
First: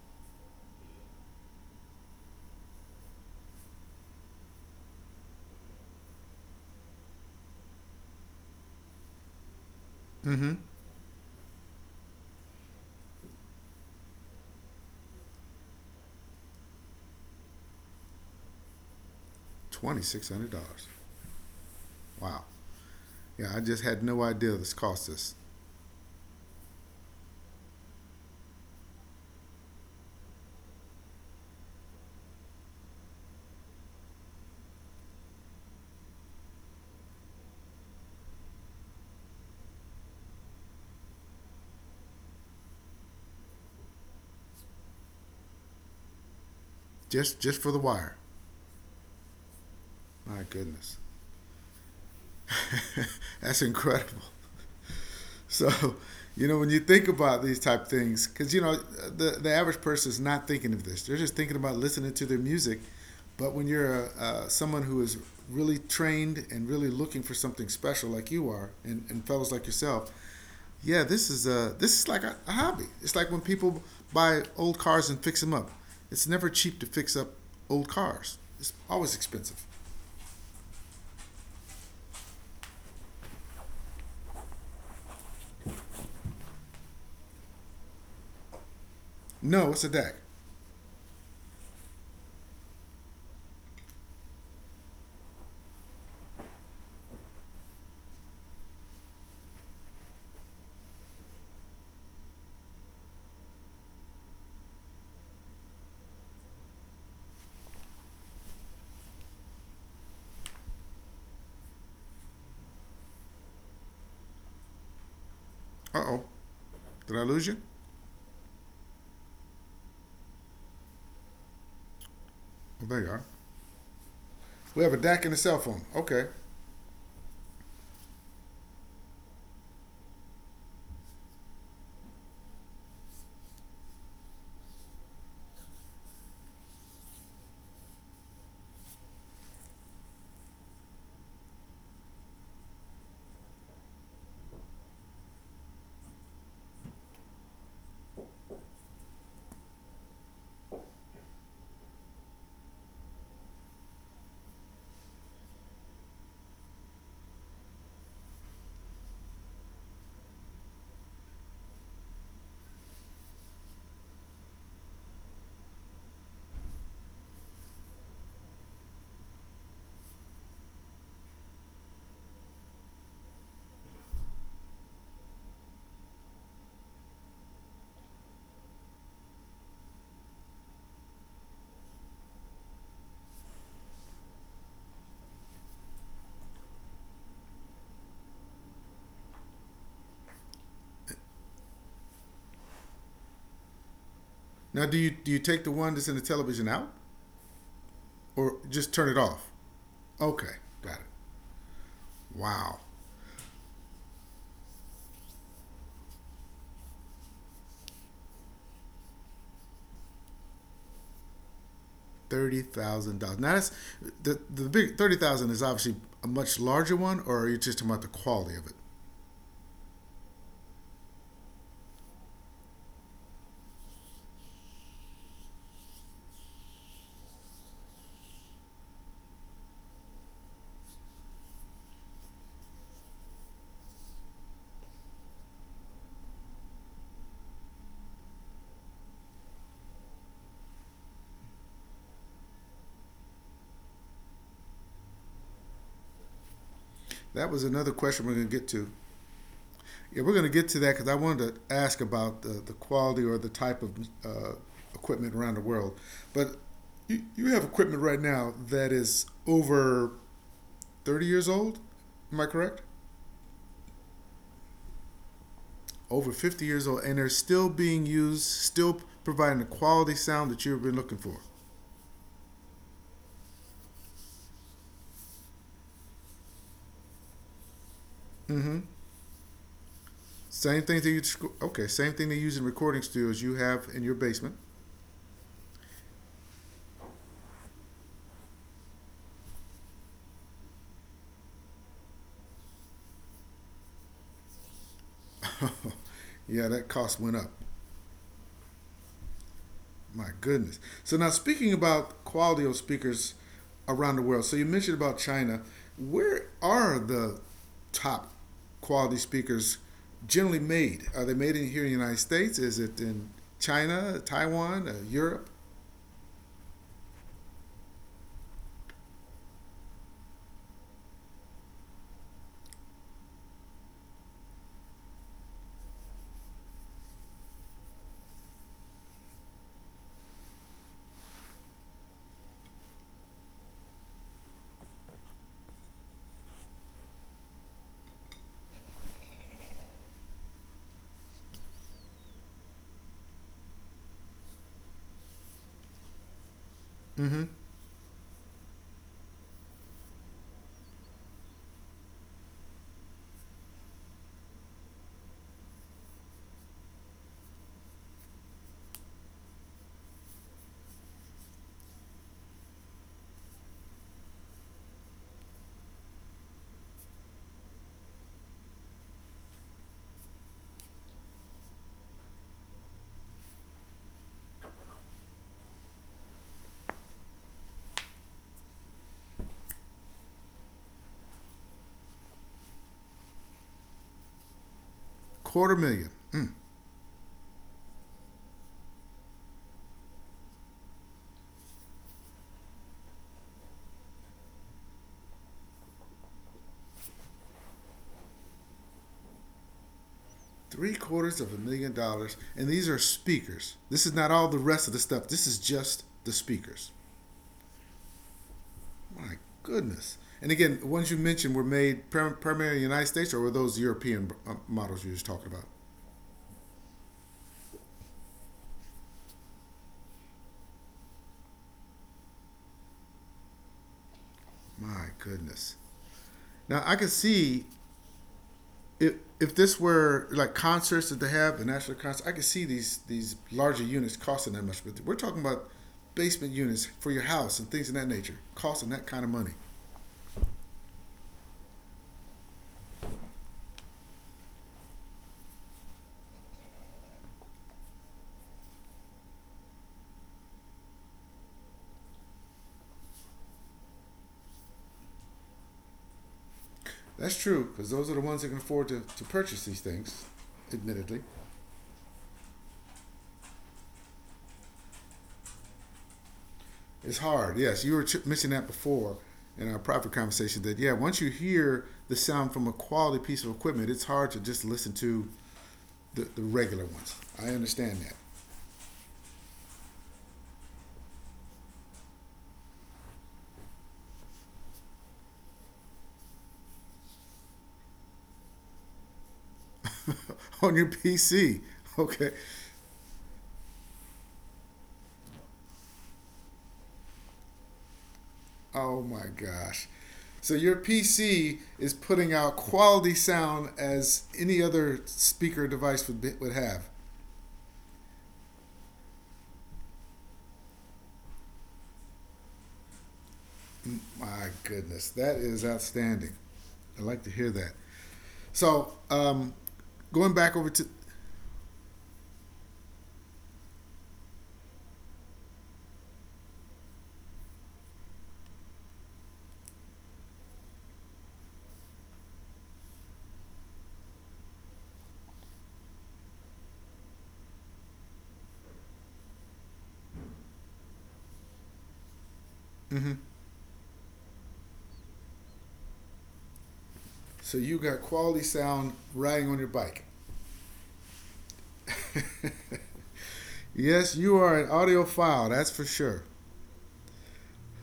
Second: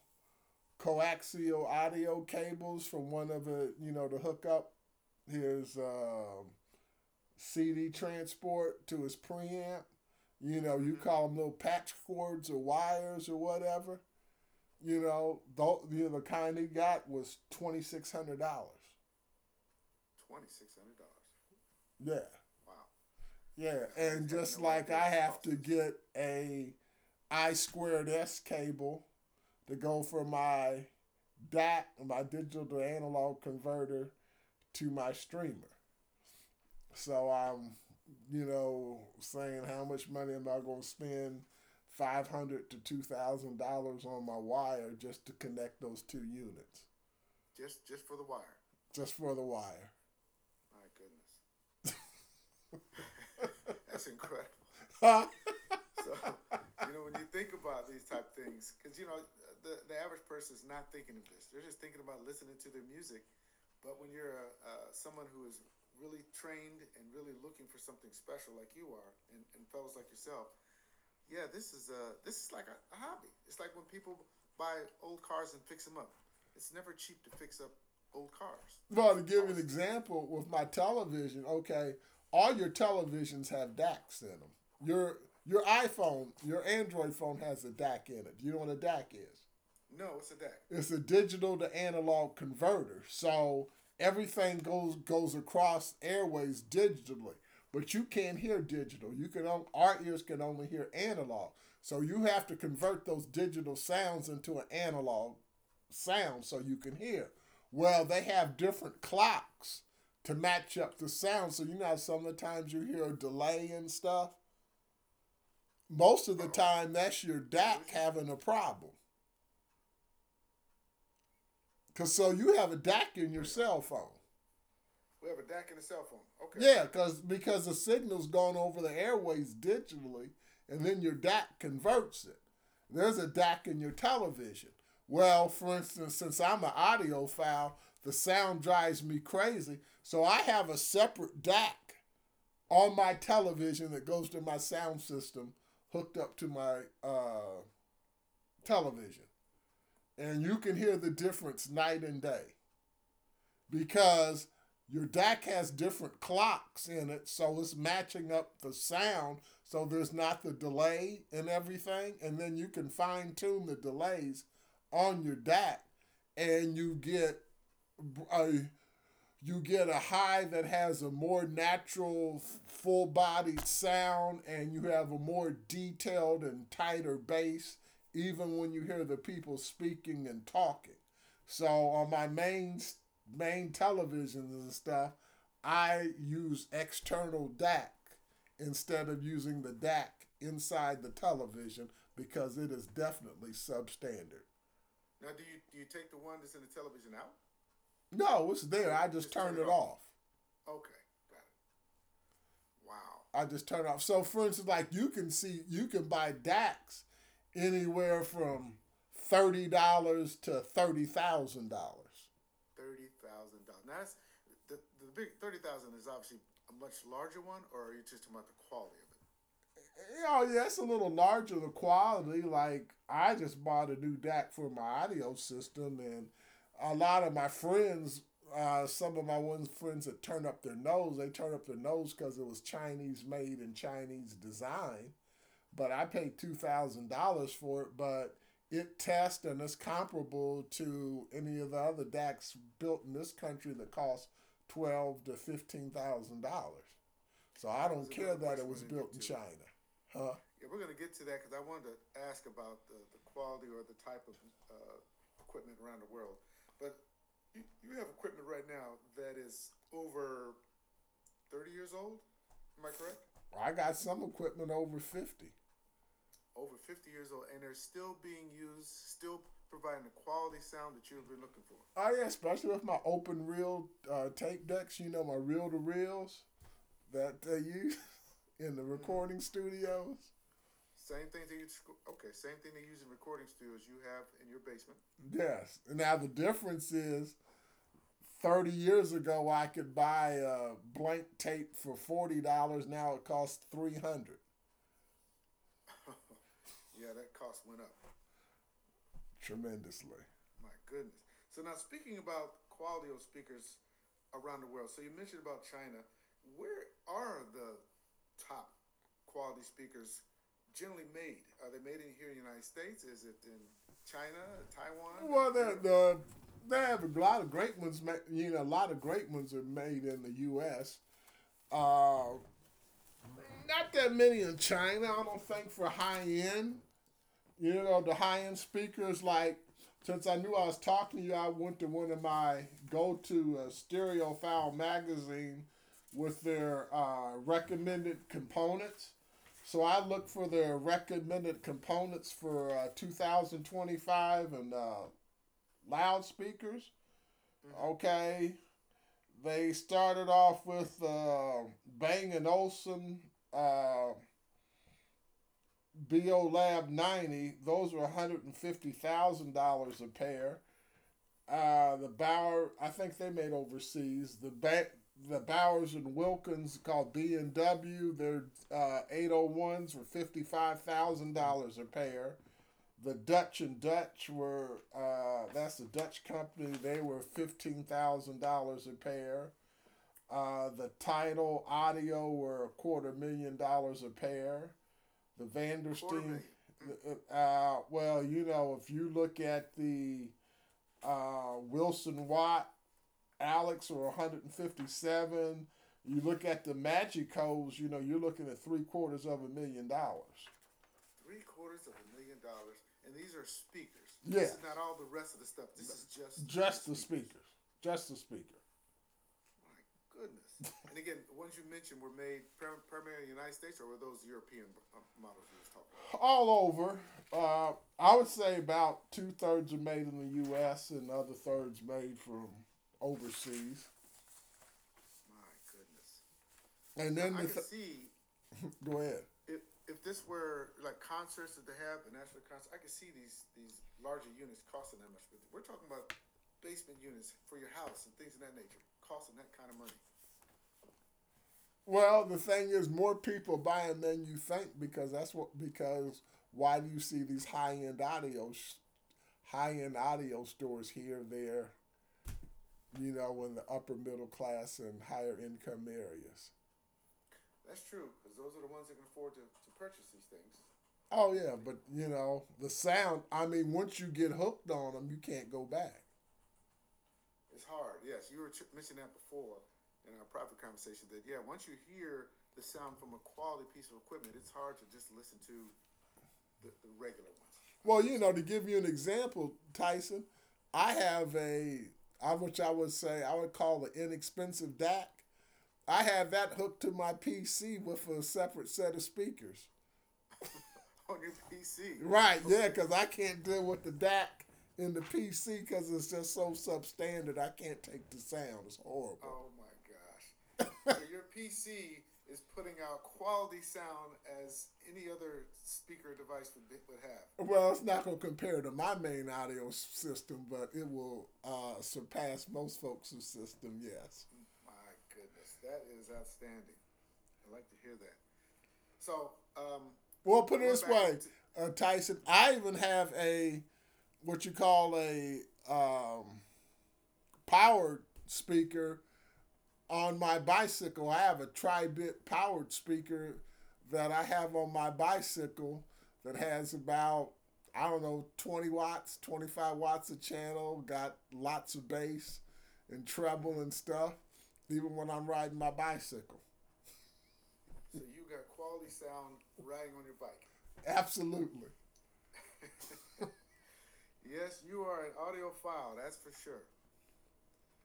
coaxial audio cables from one of the, you know, the hookup. Here's um, C D transport to his preamp. You know, you call them little patch cords or wires or whatever. You know, the, you know, the kind he got was twenty six hundred dollars. twenty-six hundred dollars. Yeah, Wow. Yeah, I yeah, just had no and idea just this like I cost us. have to get a I squared S cable to go from my D A C, my digital to analog converter, to my streamer. So I'm, you know, saying, how much money am I going to spend? Five hundred dollars to two thousand dollars on my wire just to connect those two units, Just, just for the wire. just for the wire. My goodness. That's incredible. Well, So, you know, when you think about these type of things, because you know the the average person is not thinking of this; they're just thinking about listening to their music. But when you're a, uh, someone who is really trained and really looking for something special, like you are, and, and fellows like yourself, yeah, this is a this is like a, a hobby. It's like when people buy old cars and fix them up. It's never cheap to fix up old cars. It's always to give an expensive. example, with my television, okay, all your televisions have D A Cs in them. Your your iPhone, your Android phone has a D A C in it. Do you know what a D A C is? No, it's a DAC. It's a digital to analog converter. So everything goes goes across airways digitally. But you can't hear digital. You can on, our ears can only hear analog. So you have to convert those digital sounds into an analog sound so you can hear. Well, they have different clocks to match up the sound. So you know, some of the times you hear a delay and stuff. Uh oh, Most of the time did that's I your lose you? D A C having a problem. Cause so you have a Well, there you D A C are. in your cell phone. We have a DAC and a cell phone. Okay. Yeah, cause, because the signal's gone over the airways digitally, and then your D A C converts it. There's a D A C in your television. Well, for instance, since I'm an audiophile, the sound drives me crazy. So I have a separate D A C on my television that goes to my sound system hooked up to my uh, television. And you can hear the difference night and day because your D A C has different clocks in it, so it's matching up the sound, so there's not the delay and everything, and then you can fine tune the delays on your D A C, and you get a you get a high that has a more natural, full bodied sound, and you have a more detailed and tighter bass, even when you hear the people speaking and talking. So on my main main televisions and stuff, I use external D A C instead of using the D A C inside the television because it is definitely substandard. Now, do you do you take the one that's in the television out, No, or it's there. just I turn it just off? turn it off. Okay, got it. Wow, I just turn off. So for instance, like you can see, you can buy D A X anywhere from thirty dollars to thirty thousand dollars. thirty thousand dollars. Now that's the the big thirty thousand is obviously a much larger one, or are you just talking about the quality of it? You know, yeah, it's a little larger, the quality. Like I just bought a new D A C for my audio system, and a lot of my friends, uh, some of my ones friends that turn up their nose, they turn up their nose because it was Chinese made and Chinese design. But I paid two thousand dollars for it, but it tests and it's comparable to any of the other D A Cs built in this country that cost twelve thousand to fifteen thousand dollars. That was So I another don't question we're care going to that get it was to. built in China. Yeah, we're Huh? going to get to that because I wanted to ask about the, the quality or the type of uh, equipment around the world. But you, you have equipment right now that is over thirty years old. Am I correct? I got some equipment over fifty. Over fifty years old, and they're still being used, still providing the quality sound that you've been looking for. Oh yeah, especially with my open reel uh, tape decks, you know, my reel to reels that they use in Mm-hmm. the recording studios. Same thing that you okay, same thing they use in recording studios you have in your basement. Yes. Now the difference is, thirty years ago I could buy a blank tape for forty dollars. Now it costs three hundred, Yeah, that cost went up. tremendously. My goodness. So now speaking about quality of speakers around the world. So you mentioned about China. Where are the top quality speakers generally made? Are they made in here in the United States? Is it in China, Taiwan, uh, Europe? Well, the, they have a lot of great ones, you know, a lot of great ones are made in the U S. Uh, Not that many in China, I don't think, for high end, you know, the high end speakers. Like, since I knew I was talking to you, I went to one of my go to uh, Stereo File magazine with their uh, recommended components. So I looked for their recommended components for uh, two thousand twenty-five, and uh, loudspeakers. Mm-hmm. Okay, they started off with uh, Bang and Olufsen, uh, B O Lab ninety, those were a hundred fifty thousand dollars a pair. Uh, the Bauer, I think they made overseas. The ba- the Bowers and Wilkins called B and W. Their uh, eight oh ones were fifty-five thousand dollars a pair. The Dutch and Dutch were uh, that's the Dutch company. They were fifteen thousand dollars a pair. Uh, the Tidal audio were a quarter million dollars a pair, the Quarter million. Vandersteen. Uh, uh, well, you know, if you look at the uh, Wilson Watt, Alex, or one hundred fifty-seven, you look at the Magicos, you know, you're looking at three quarters of a million dollars. Three quarters of a million dollars, and these are speakers. This is not all Yeah. the rest of the stuff. This is just the Just speakers. the speakers. Speakers. Just the speaker. My goodness. And again, the ones you mentioned were made primarily in the United States, or were those European uh, models you were just talking about? All over, uh, I would say about two thirds are made in the U S and the other thirds made from overseas. My goodness. Now I could And then the th- see can Go if ahead. if this were like concerts that they have, the national concerts, I could see these these larger units costing that much. But we're talking about basement units for your house and things of that nature, costing that kind of money. Well, the thing is, more people buying than you think, because that's what, because why do you see these high end audio high end audio stores here there, you know, in the upper middle class and higher income areas. That's true, because those are the ones that can afford to, to purchase these things, admittedly. Oh yeah, but you know the sound. I mean, once you get hooked on them, you can't go back. It's hard. Yes, you were ch- mentioning that before in our private conversation that, yeah, once you hear the sound from a quality piece of equipment, it's hard to just listen to the, the regular ones. I Well, understand you that. know, to give you an example, Tyson, I have a I, which I would say I would call an inexpensive D A C, I have that hooked to my P C with a separate set of speakers. On your P C. Okay. Right, yeah, because I can't deal with the D A C in the P C because it's just so substandard. I can't take the sound. It's Oh my horrible. gosh. So your P C is putting out quality sound as any other speaker device would, be, would have. have. Well, it's not going to compare to my main audio system, but it will uh, surpass most folks' system, yes. My goodness, that is outstanding. I like to hear that. So, um, going Well, back put it over this to, way, uh, Tyson, I even have a what you call a um, powered speaker on my bicycle. I have a tri-bit powered speaker that I have on my bicycle that has about I don't know twenty watts, twenty-five watts a channel, got lots of bass and hmm treble and stuff even when I'm riding my bicycle. so you got quality sound riding on your bike. Absolutely. Yes, you are an audiophile, that's for sure.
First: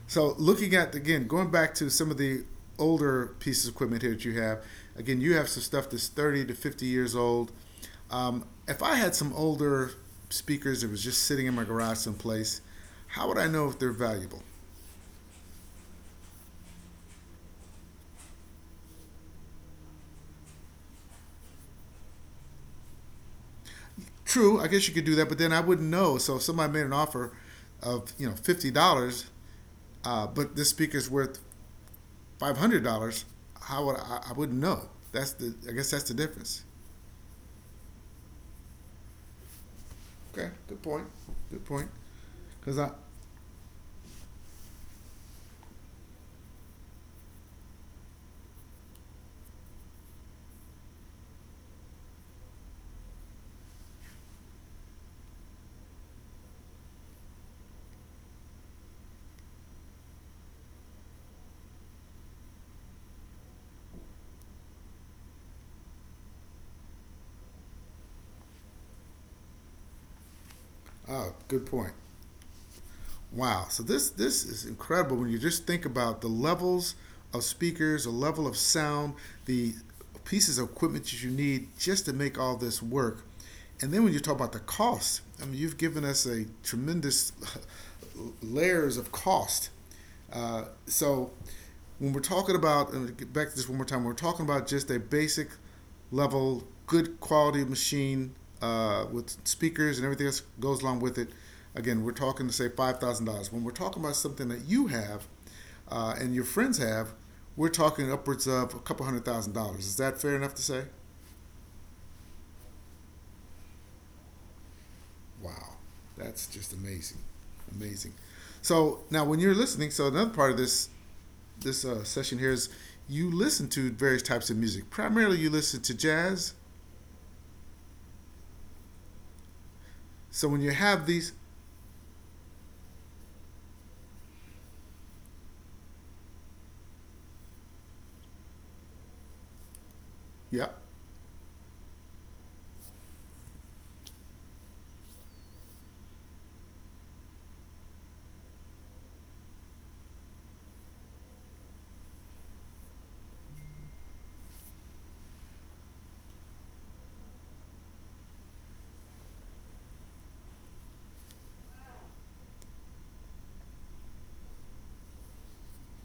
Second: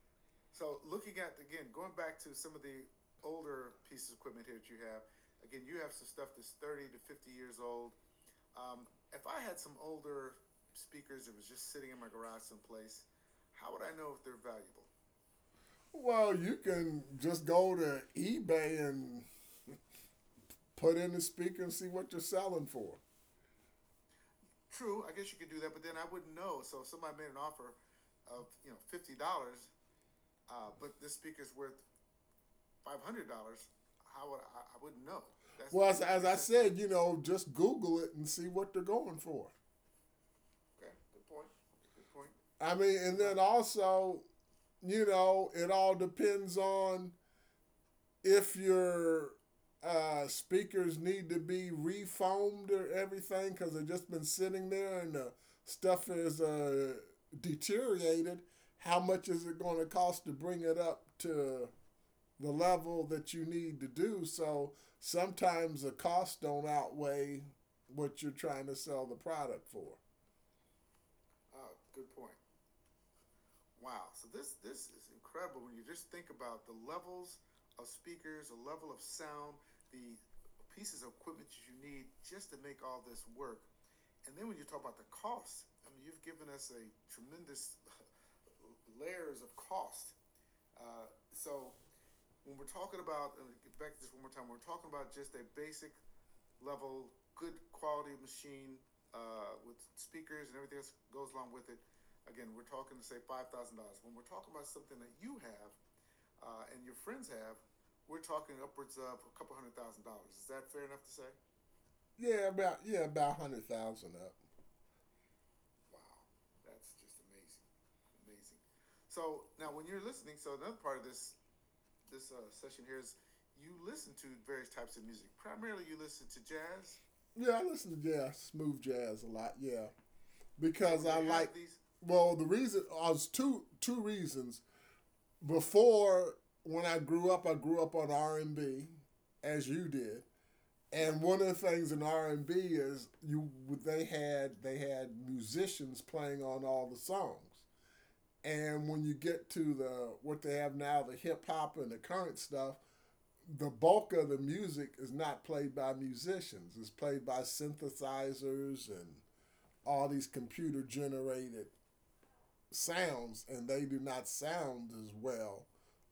So, looking at again, going back to some of the older pieces of equipment here that you have. Again, you have some stuff that's thirty to fifty years old. Um, if I had some older speakers that was just sitting in my garage someplace, how would I know if they're valuable? Well, you can just go to eBay and put in the speaker and see what you're selling for. True, I guess you could do that, but then I wouldn't know. So if somebody made an offer of you know fifty dollars, uh, but this speaker's worth five hundred dollars, how would I, I wouldn't know? That's the I Well, guess as, that's the as I difference. said, you know, just Google it and see what they're going for. Okay, good point. Good point. I Because mean, I, and then also, you know, it all depends on if your uh, speakers need to be refoamed or everything because they've just been sitting there and the stuff is uh, deteriorated. How much is it going to cost to bring it up to the level that you need to do. So sometimes the costs don't outweigh what you're trying to sell the product for. Oh, good point. Wow. So this this is incredible when you just think about the levels of speakers, the level of sound, the pieces of equipment that you need just to make all this work. And then when you talk about the cost, I mean, you've given us a tremendous layers of cost. Uh, so when we're talking about, and get back to this one more time, we're talking about just a basic level, good quality machine uh, with speakers and everything else goes along with it. Again, we're talking to say five thousand dollars. When we're talking about something that you have uh, and your friends have, we're talking upwards of a couple hundred thousand dollars. Is that fair enough to say? Yeah, about yeah, about one hundred thousand up. Wow, that's just amazing, amazing. So now, when you're listening, so another part of this this uh, session here is you listen to various types of music. Primarily, you listen to jazz. Yeah, I listen to yeah, smooth jazz a lot. Yeah, So when you because have I these, like. Well, the reason I was two two reasons. Before when I grew up, I grew up on R and B, as you did. yep, And one of the things in R and B is you they had they had musicians playing on all the songs. And when you get to the what they have now, the hip hop and the current stuff, the bulk of the music is not played by musicians. It's played by synthesizers and all these computer generated sounds, and they do not sound as well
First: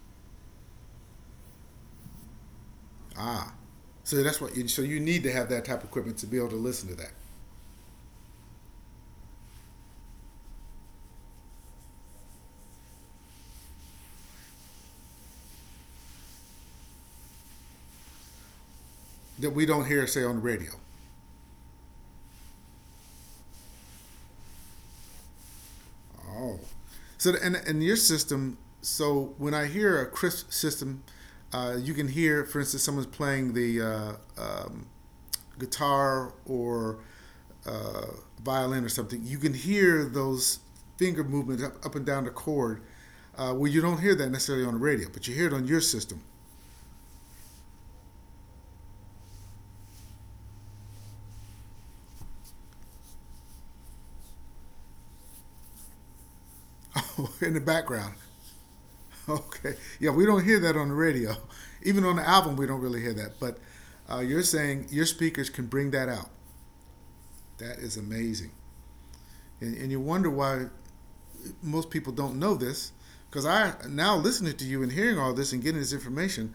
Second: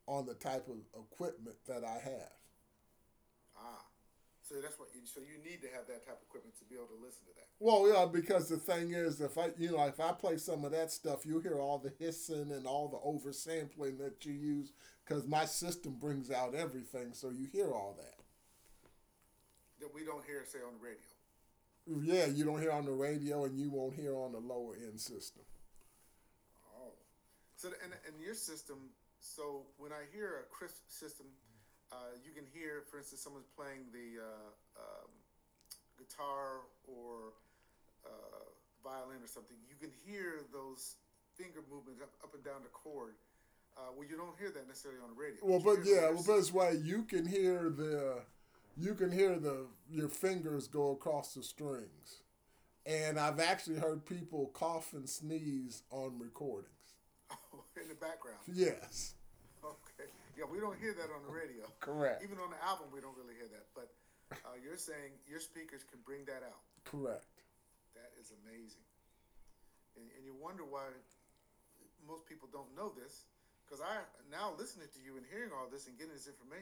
on the type of equipment that I have. ah, so that's what. You, so you need to have that type of equipment to be able to listen to that Well, yeah, because the thing is, if I, you know, if I play some of that stuff, you'll hear all the hissing and all the oversampling that you use, because my system brings out everything, so you hear all that. that we don't hear, say, on the radio. Yeah, you don't hear on the radio, and you won't hear on the lower end system. Oh, so the- and and your system. So when I hear a crisp system, uh, you can hear, for instance, someone's playing the uh, um, guitar or uh, violin or something. You can hear those finger movements up, up and down the chord. Uh, well, you don't hear that necessarily on the radio, but you hear it Well, on but your yeah, well, system. that's why you can hear the, you can hear the your fingers go across the strings, and I've actually heard people cough and sneeze on recordings. In Oh, the background. yes, Okay, yeah, we don't hear that on the radio. Even on correct, the album, we don't really hear that. But uh, you're saying your speakers can bring that out. correct. That is amazing. And, and you wonder why most people don't know this. Because I, now listening to you and hearing all this and getting this information,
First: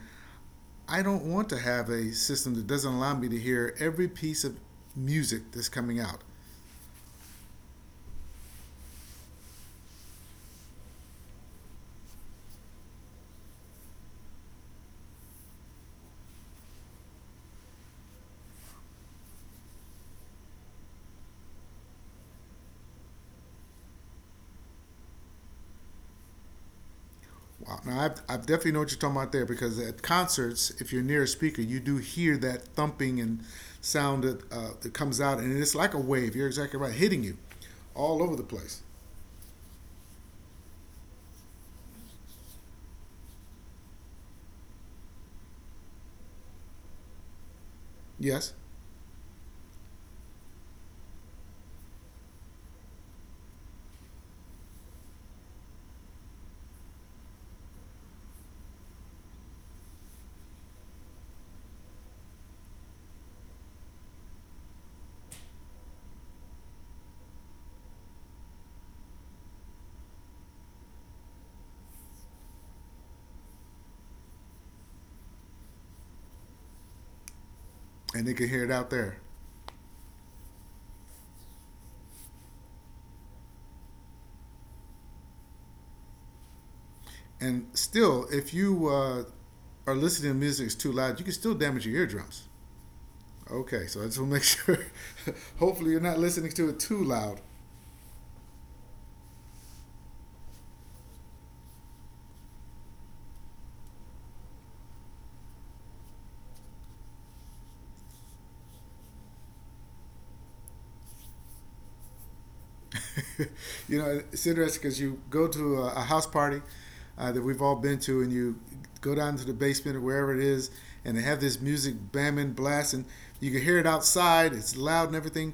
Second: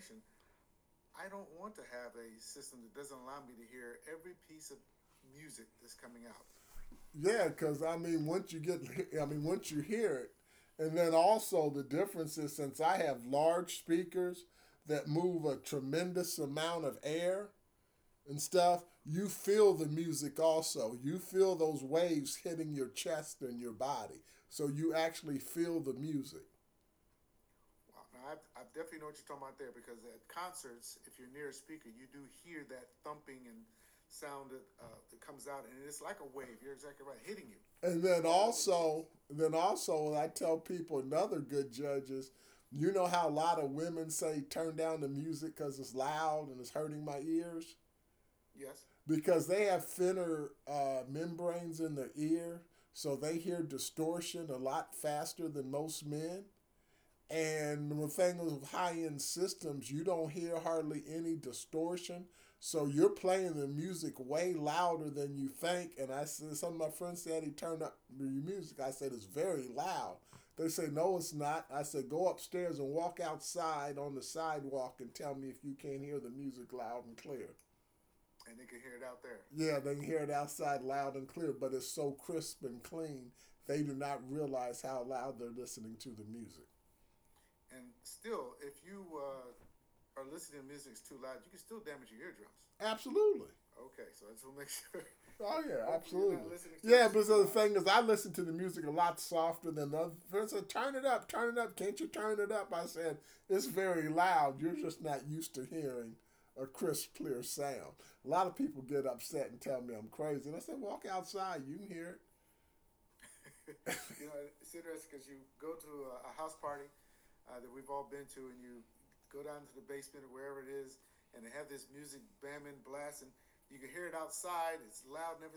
I don't want to have a system that doesn't allow me to hear every piece of music that's coming out. Yeah, because I mean, once you get, I mean, once you hear it, and then also the difference is since I have large speakers that move a tremendous amount of air and stuff, you feel the music also. You feel those waves hitting your chest and your body. So you actually feel the music. Wow. Now, I've, I've definitely know what you're talking about there because at concerts, if you're near a speaker, you do hear that thumping and sound that, uh, that comes out, and it's like a wave. You're exactly right, hitting you And then all over the place. also, then also, I tell people another good judge is, you know how a lot of women say turn down the music because it's loud and it's hurting my ears, Yes, because they have thinner uh, membranes in their ear, so they hear distortion a lot faster than most men. And with things with high end systems, you don't hear hardly any distortion. So you're playing the music way louder than you think. And I said, some of my friends said he turned up your music. I said, it's very loud. They say, no, it's not. I said, go upstairs and walk outside on the sidewalk and tell me if you can't hear the music loud and clear. and they can hear it out there. Yeah, they hear it outside loud and clear, but it's so crisp and clean, they do not realize how loud they're listening to the music. And still, if you uh, are listening to music that's too loud, you can still damage your eardrums. Absolutely. Okay, so I just want to make sure. Oh yeah, Hopefully, you're not absolutely. listening to it too Yeah, but loud. so the thing is, I listen to the music a lot softer than the other person said, "Turn it up, turn it up. Can't you turn it up?" I said, "It's very loud. You're just not used to hearing a crisp, clear sound." A lot of people get upset and tell me I'm crazy, and I said, "Walk outside. You can hear it." You know, it's interesting because you go to a, a house party uh, that we've all been to, and you go down to the basement or wherever it is, and they have this music bamming, blasting. You can hear it outside, it's loud and everything,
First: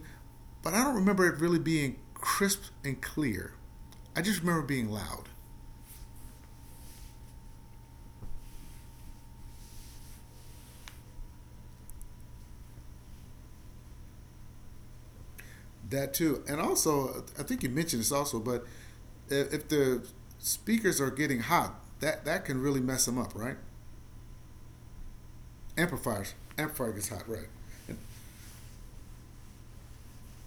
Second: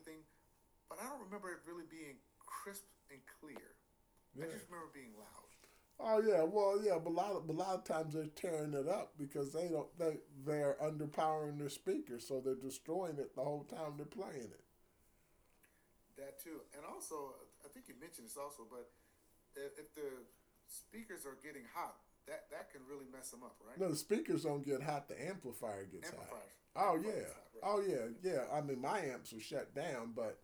but I don't remember it really being crisp and clear. I just Yeah. remember Yeah. being loud. Oh yeah, well yeah, but a lot of but a lot of times they're tearing it up because they don't they they're underpowering their speakers, so they're destroying it the whole time they're playing it. That too, and also I think you mentioned this also, but if, the speakers are getting hot, that that can really mess them up, right? No, the speakers don't get hot. The amplifier gets hot. Amplifiers, amplifier Oh gets yeah, right. hot, right? Oh yeah, yeah. I mean, my amps were shut down, but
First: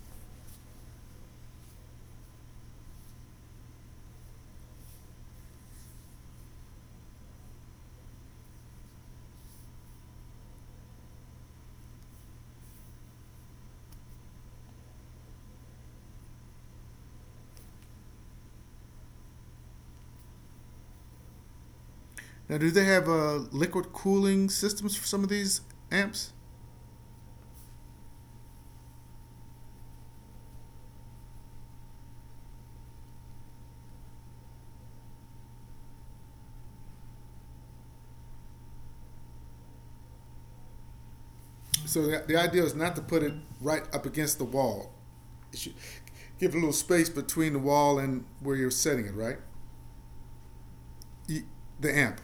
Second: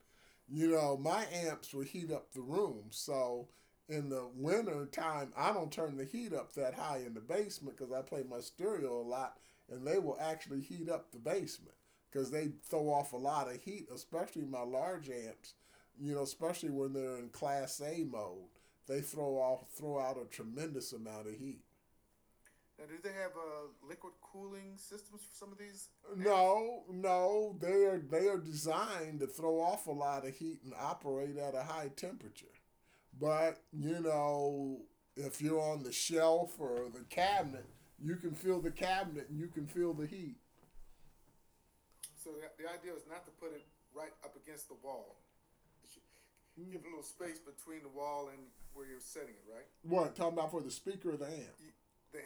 you know, my amps would heat up the room. So in the winter time, I don't turn the heat up that high in the basement because I play my stereo a lot, and they will actually heat up the basement because they throw off a lot of heat, especially my large amps. You know, especially when they're in Class A mode. They throw off throw out a tremendous amount of heat. Now, do they have uh, liquid cooling systems for some of these amps? No, no, they are they are designed to throw off a lot of heat and operate at a high temperature. But you know, if you're on the shelf or the cabinet, you can feel the cabinet and you can feel the heat. So the, the idea is not to put it right up against the wall. It should give a little space between the wall and where you're setting it, right? What talking about for the speaker or the amp? The amp.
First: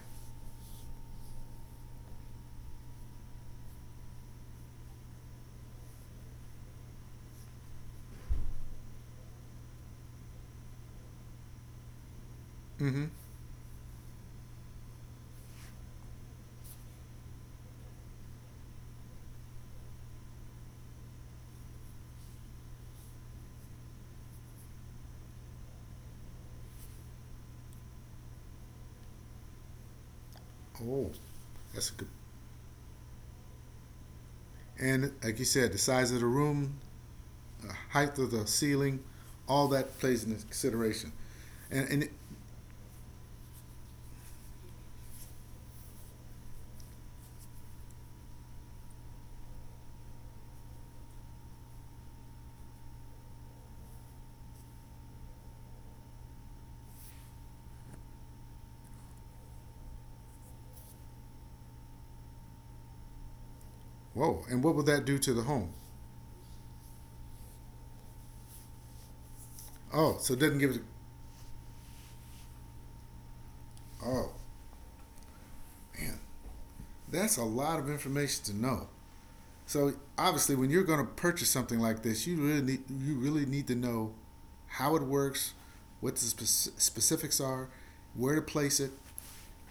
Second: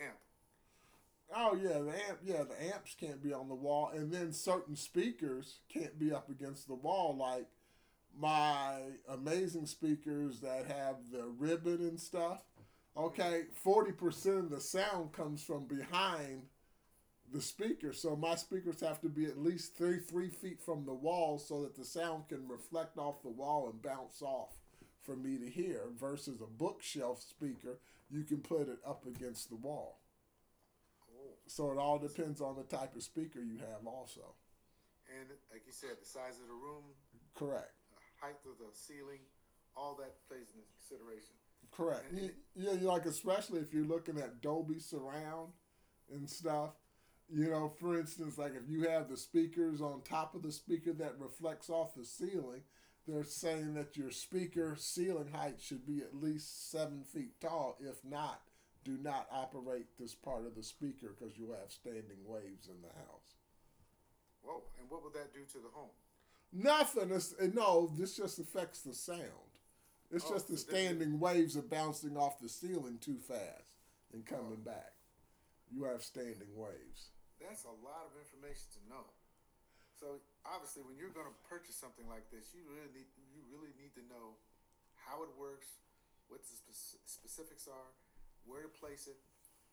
Oh yeah, the amp. Yeah, the amps can't be on the wall, and then certain speakers can't be up against the wall. Like my amazing speakers that have the ribbon and stuff. Mm-hmm. Okay, forty percent of the sound comes from behind the speaker. So my speakers have to be at least three, three feet from the wall so that the sound can reflect off the wall and bounce off for me to hear versus a bookshelf speaker, you can put it up against the wall. Oh, So it that's all good. depends on the type of speaker you have also. And like you said, the size of the room, Correct. the height of the ceiling, all that plays into consideration. And, and Correct. it, You, you know, like especially if you're looking at Dolby surround and stuff. You know, for instance, like if you have the speakers on top of the speaker that reflects off the ceiling, they're saying that your speaker ceiling height should be at least seven feet tall. If not, do not operate this part of the speaker because you'll have standing waves in the house. Whoa, and what would that do to the home? Nothing. Is, no, this just affects the sound. Oh, It's so it just the doesn't give it. standing waves are bouncing off the ceiling too fast and Oh, coming oh. back. You have man, standing waves. that's a lot of information to know. So obviously, when you're going to purchase something like this, you really need, you really need to know how it works, what the spec- specifics are, where to place it,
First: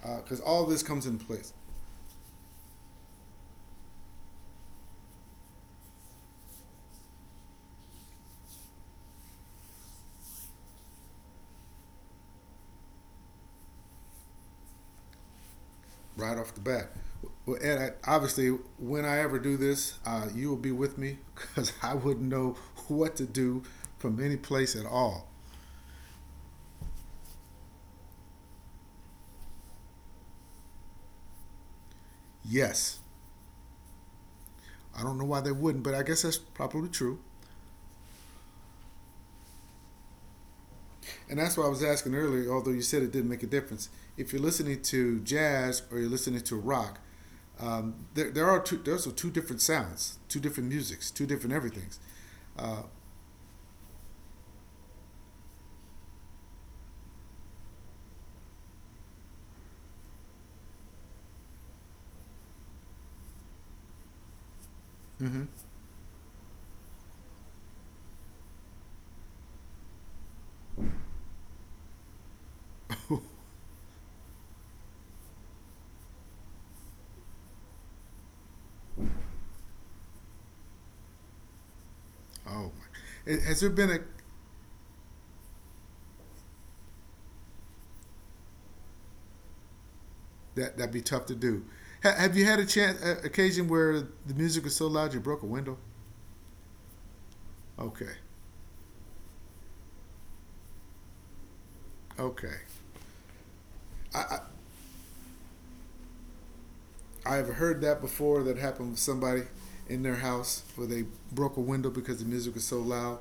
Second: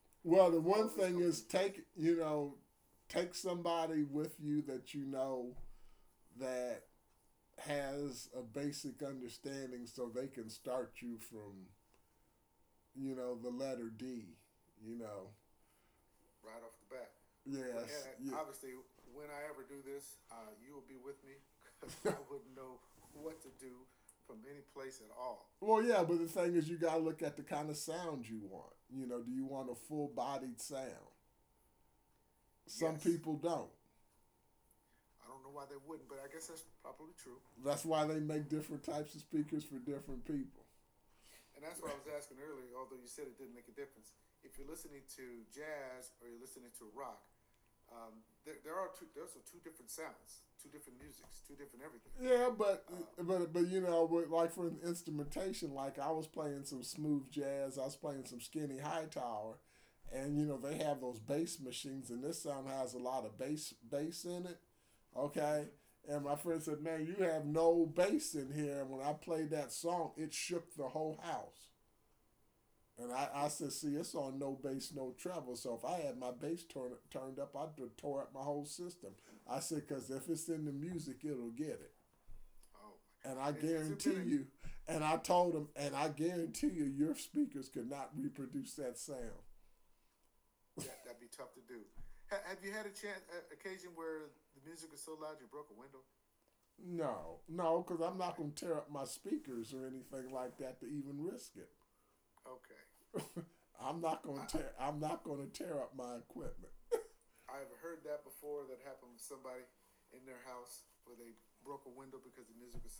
because uh, Well, the all this one comes thing into is place. take you know take somebody with you that you know that has a basic understanding so they can start you from you know the letter D. You know, Right off the bat. Well, Ed, yes, I, yeah. obviously, when I ever do this, uh, you will be with me because I wouldn't know what to do from any place at all. Well, yeah, but the thing is, you gotta look at the kind of sound you want. You know, do you want a full bodied sound? Yes, Some people don't. I don't know why they wouldn't, but I guess that's probably true. That's why they make different types of speakers for different people. And that's why I was asking earlier, although you said it didn't make a difference. If you're listening to jazz or you're listening to rock, um, there, there are two, there's two different sounds, two different musics, two different everythings. Yeah, but um, but but you know, with, like for instrumentation, like I was playing some smooth jazz, I was playing some skinny high tower, and you know they have those bass machines, and this sound has a lot of bass bass in it. Mm-hmm. Okay, and my friend said, "Man, you have no bass in here." And when I played that song, it shook the whole house. Oh, And I, I said, see, it's on no bass, no treble. So if I had my bass turn, turned up, I'd tore up my whole system. I said, because if it's in the music, it'll get it. my. And Has I there been a guarantee you, and I told him, and I guarantee you, your speakers could not reproduce that sound. that that'd be tough to do. Ha- have you had a chance, a- occasion where the music was so loud you broke a window? No, no, Okay, because I'm not going to tear up my speakers or anything like that to even risk it. okay. I'm I, not going to tear. I'm not going to tear up my equipment. I have heard that before. That happened with somebody in their house where they broke a window because the music was so loud.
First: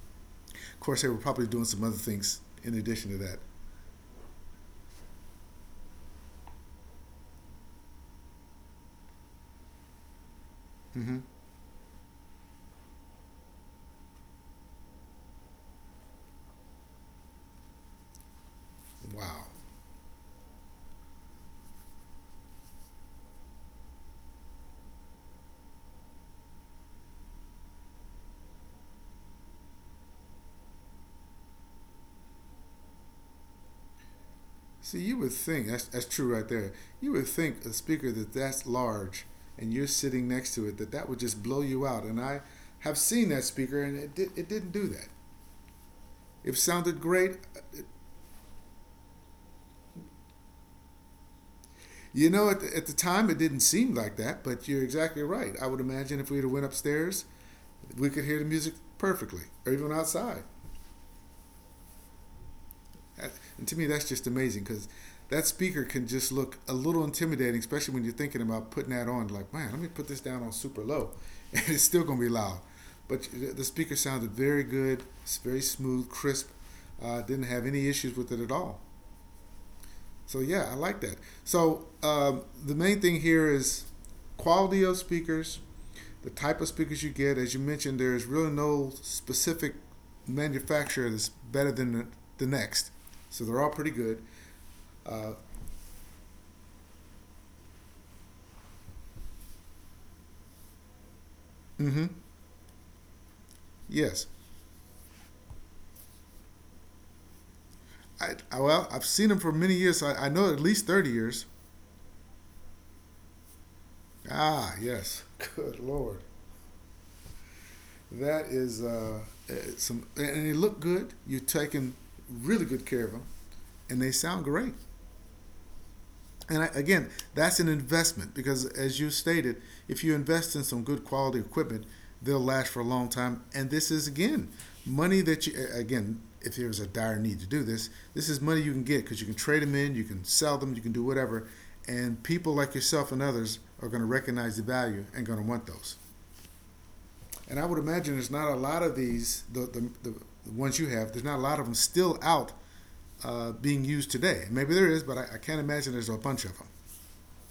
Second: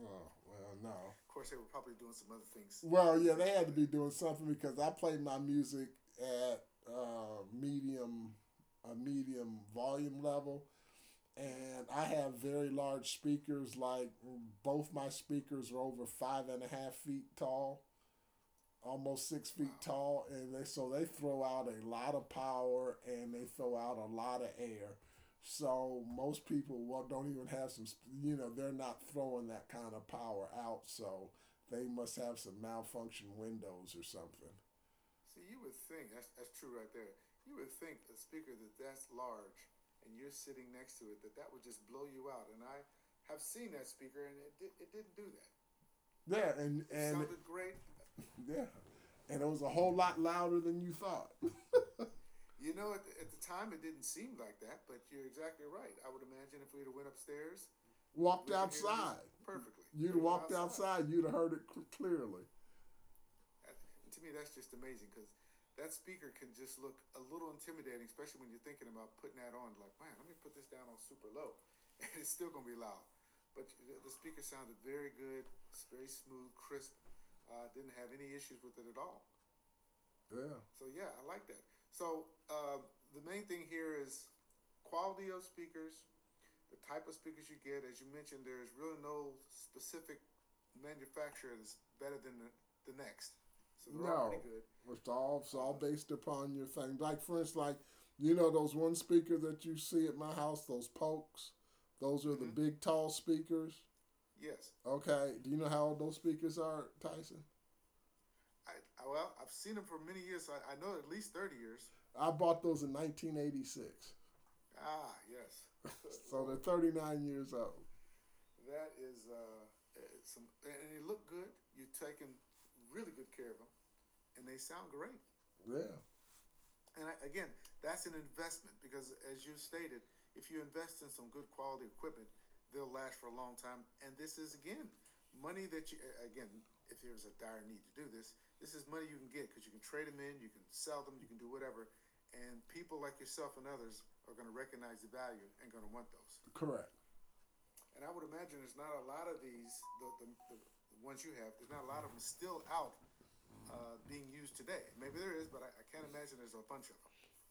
Oh well, Of no. course, they were probably doing some other Of things in addition to well, yeah, that. they had to be doing something because I played my music at uh, medium, a medium volume level, Hmm. and I have very large speakers. Like both my speakers are over five and a half feet tall, almost Wow. six feet tall, and they so they throw out a lot of power and they throw out a lot of air. So most people well, don't even have some, you know, they're not throwing that kind of power out. So they must have some malfunction windows or something. See, you would think that's that's true right there. You would think a speaker that that's large and you're sitting next to it that that would just blow you out. And I have seen that speaker and it did, it didn't do that. Yeah, It and sounded and great. yeah, and it was a whole lot louder than you thought. You know, at the, at the time, it didn't seem like that, but you're exactly right. I would imagine if we had went upstairs, we could hear the Walked music outside. perfectly, or even You'd have outside. walked outside. You'd have heard it clearly. And to me, that's just amazing because that speaker can just look a little intimidating, especially when you're thinking about putting that on. Like, man, let me put this down on super low, and it's still gonna be loud. But the speaker sounded very good. It's very smooth, crisp. Uh, didn't have any issues with it at all. So yeah, I Yeah. like that. So um, the main thing here is quality of speakers, the type of speakers you get. As you mentioned, there is really no specific manufacturer that's better than the, the next. So they're all pretty good. No. It's Uh, all it's all based upon your thing. Like for instance, like you know those one speaker that you see at my house, those pokes. mm-hmm. Those are mm-hmm. the big tall speakers. Yes. Okay, do you know how old those speakers are, Tyson? I, I, well, I've seen them for many years. So I, I know at least thirty years. I bought those in nineteen eighty-six, Ah, yes. Good lord, so they're thirty-nine years old. that is uh, uh, some. And they look good. You're taking really good care of them, and they sound great. Yeah, And I, again, that's an investment because, as you stated, if you invest in some good quality equipment, they'll last for a long time. And this is again money that you again, if there's a dire need to do this, this is money you can get because you can trade them in, you can sell them, you can do whatever. And people like yourself and others are going to recognize the value and going to want those. correct. And I would imagine there's not a lot of these, the, the, the ones you have, there's not a lot of them still out uh, being used today. Maybe there is, but I, I can't imagine there's a bunch of them.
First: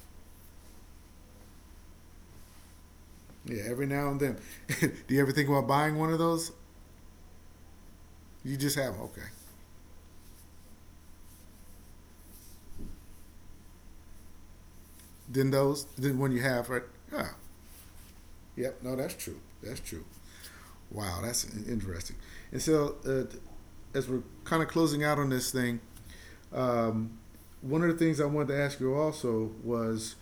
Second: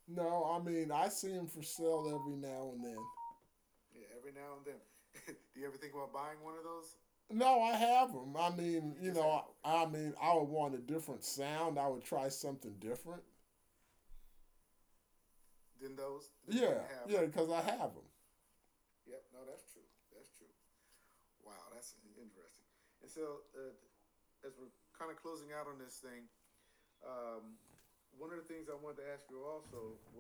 No, I mean I see them for sale every now and then. Yeah, every now and then. Do you ever think about buying one of those? No, I have them. I You just mean, have, you okay. know, I, I mean, I would want a different sound. I would try something different. Then those, then when you have, Yeah, right? yeah, Ah, because I have them. yep. No, that's true. That's true. Wow, that's interesting. And so, uh, as we're kind of closing out on this thing, um, one of the things I wanted to ask you also was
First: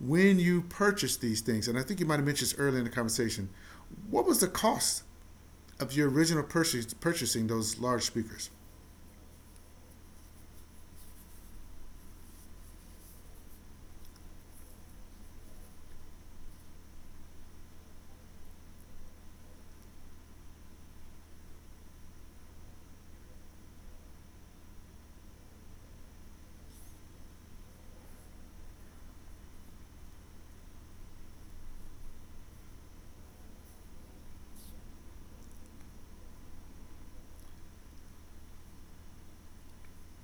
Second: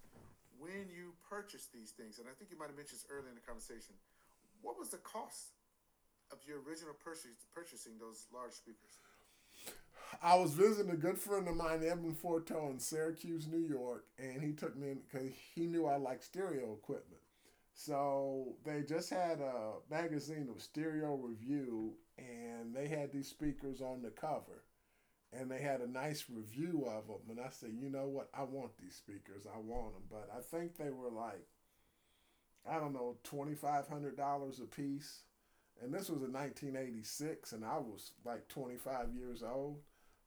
when you purchased these things, and I think you might have mentioned this earlier in the conversation. What was the cost of your original purchase purchasing those large speakers? I was visiting a good friend of mine, Edmund Forteau, in Syracuse, New York, and he took me in because he knew I like stereo equipment. So they just had a magazine of Stereo Review, and they had these speakers on the cover, and they had a nice review of them. And I said, you know what? I want these speakers. I want them, but I think they were like, I don't know, twenty five hundred dollars a piece. And this was in nineteen eighty six, and I was like twenty five years old.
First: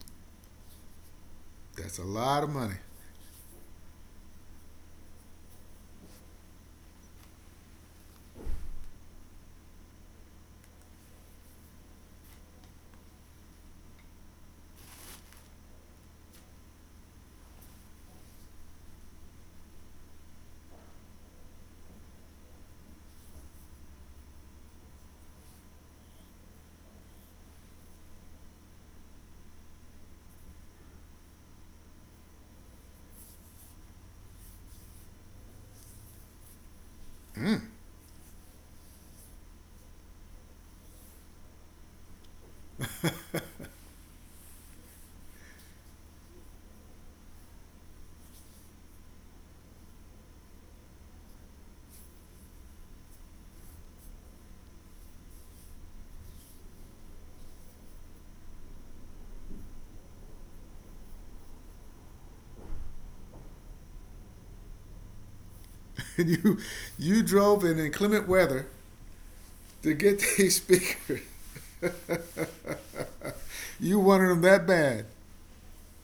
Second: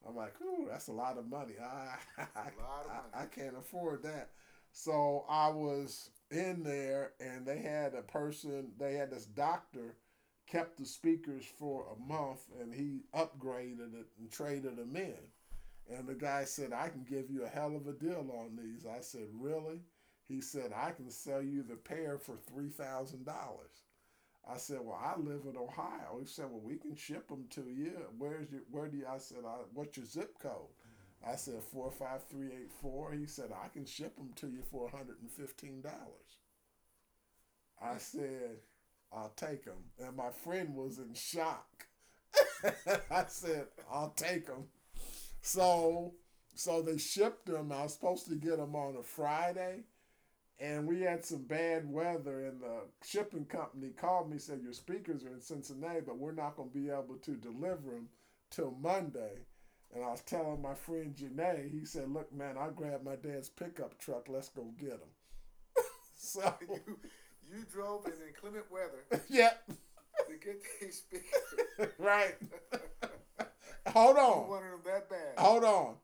I'm like, ooh, that's a lot of money. I That's a I, a lot of money. lot of money. I- I can't afford that. So I was in there, and they had a person, they had this doctor kept the speakers for a month, and he upgraded it and traded them in. And the guy said, I can give you a hell of a deal on these. I said, really? He said, I can sell you the pair for three thousand dollars. I said, well, I live in Ohio. He said, well, we can ship them to you. Where's your, where do you, I said, I, what's your zip code? I said, four five three eight four. He said, I can ship them to you for one hundred fifteen dollars. Mm. I said, I'll take them. And my friend was in shock. I said, I'll take them. So so they shipped them. I was supposed to get them on a Friday, and we had some bad weather. And the shipping company called me and said your speakers are in Cincinnati, but we're not going to be able to deliver them till Monday. And I was telling my friend Janae, he said, "Look, man, I grabbed my dad's pickup truck. Let's go get them." and So you you drove in inclement weather yeah, to get these speakers. right. You Hold You wanted them on, that bad. You hold on.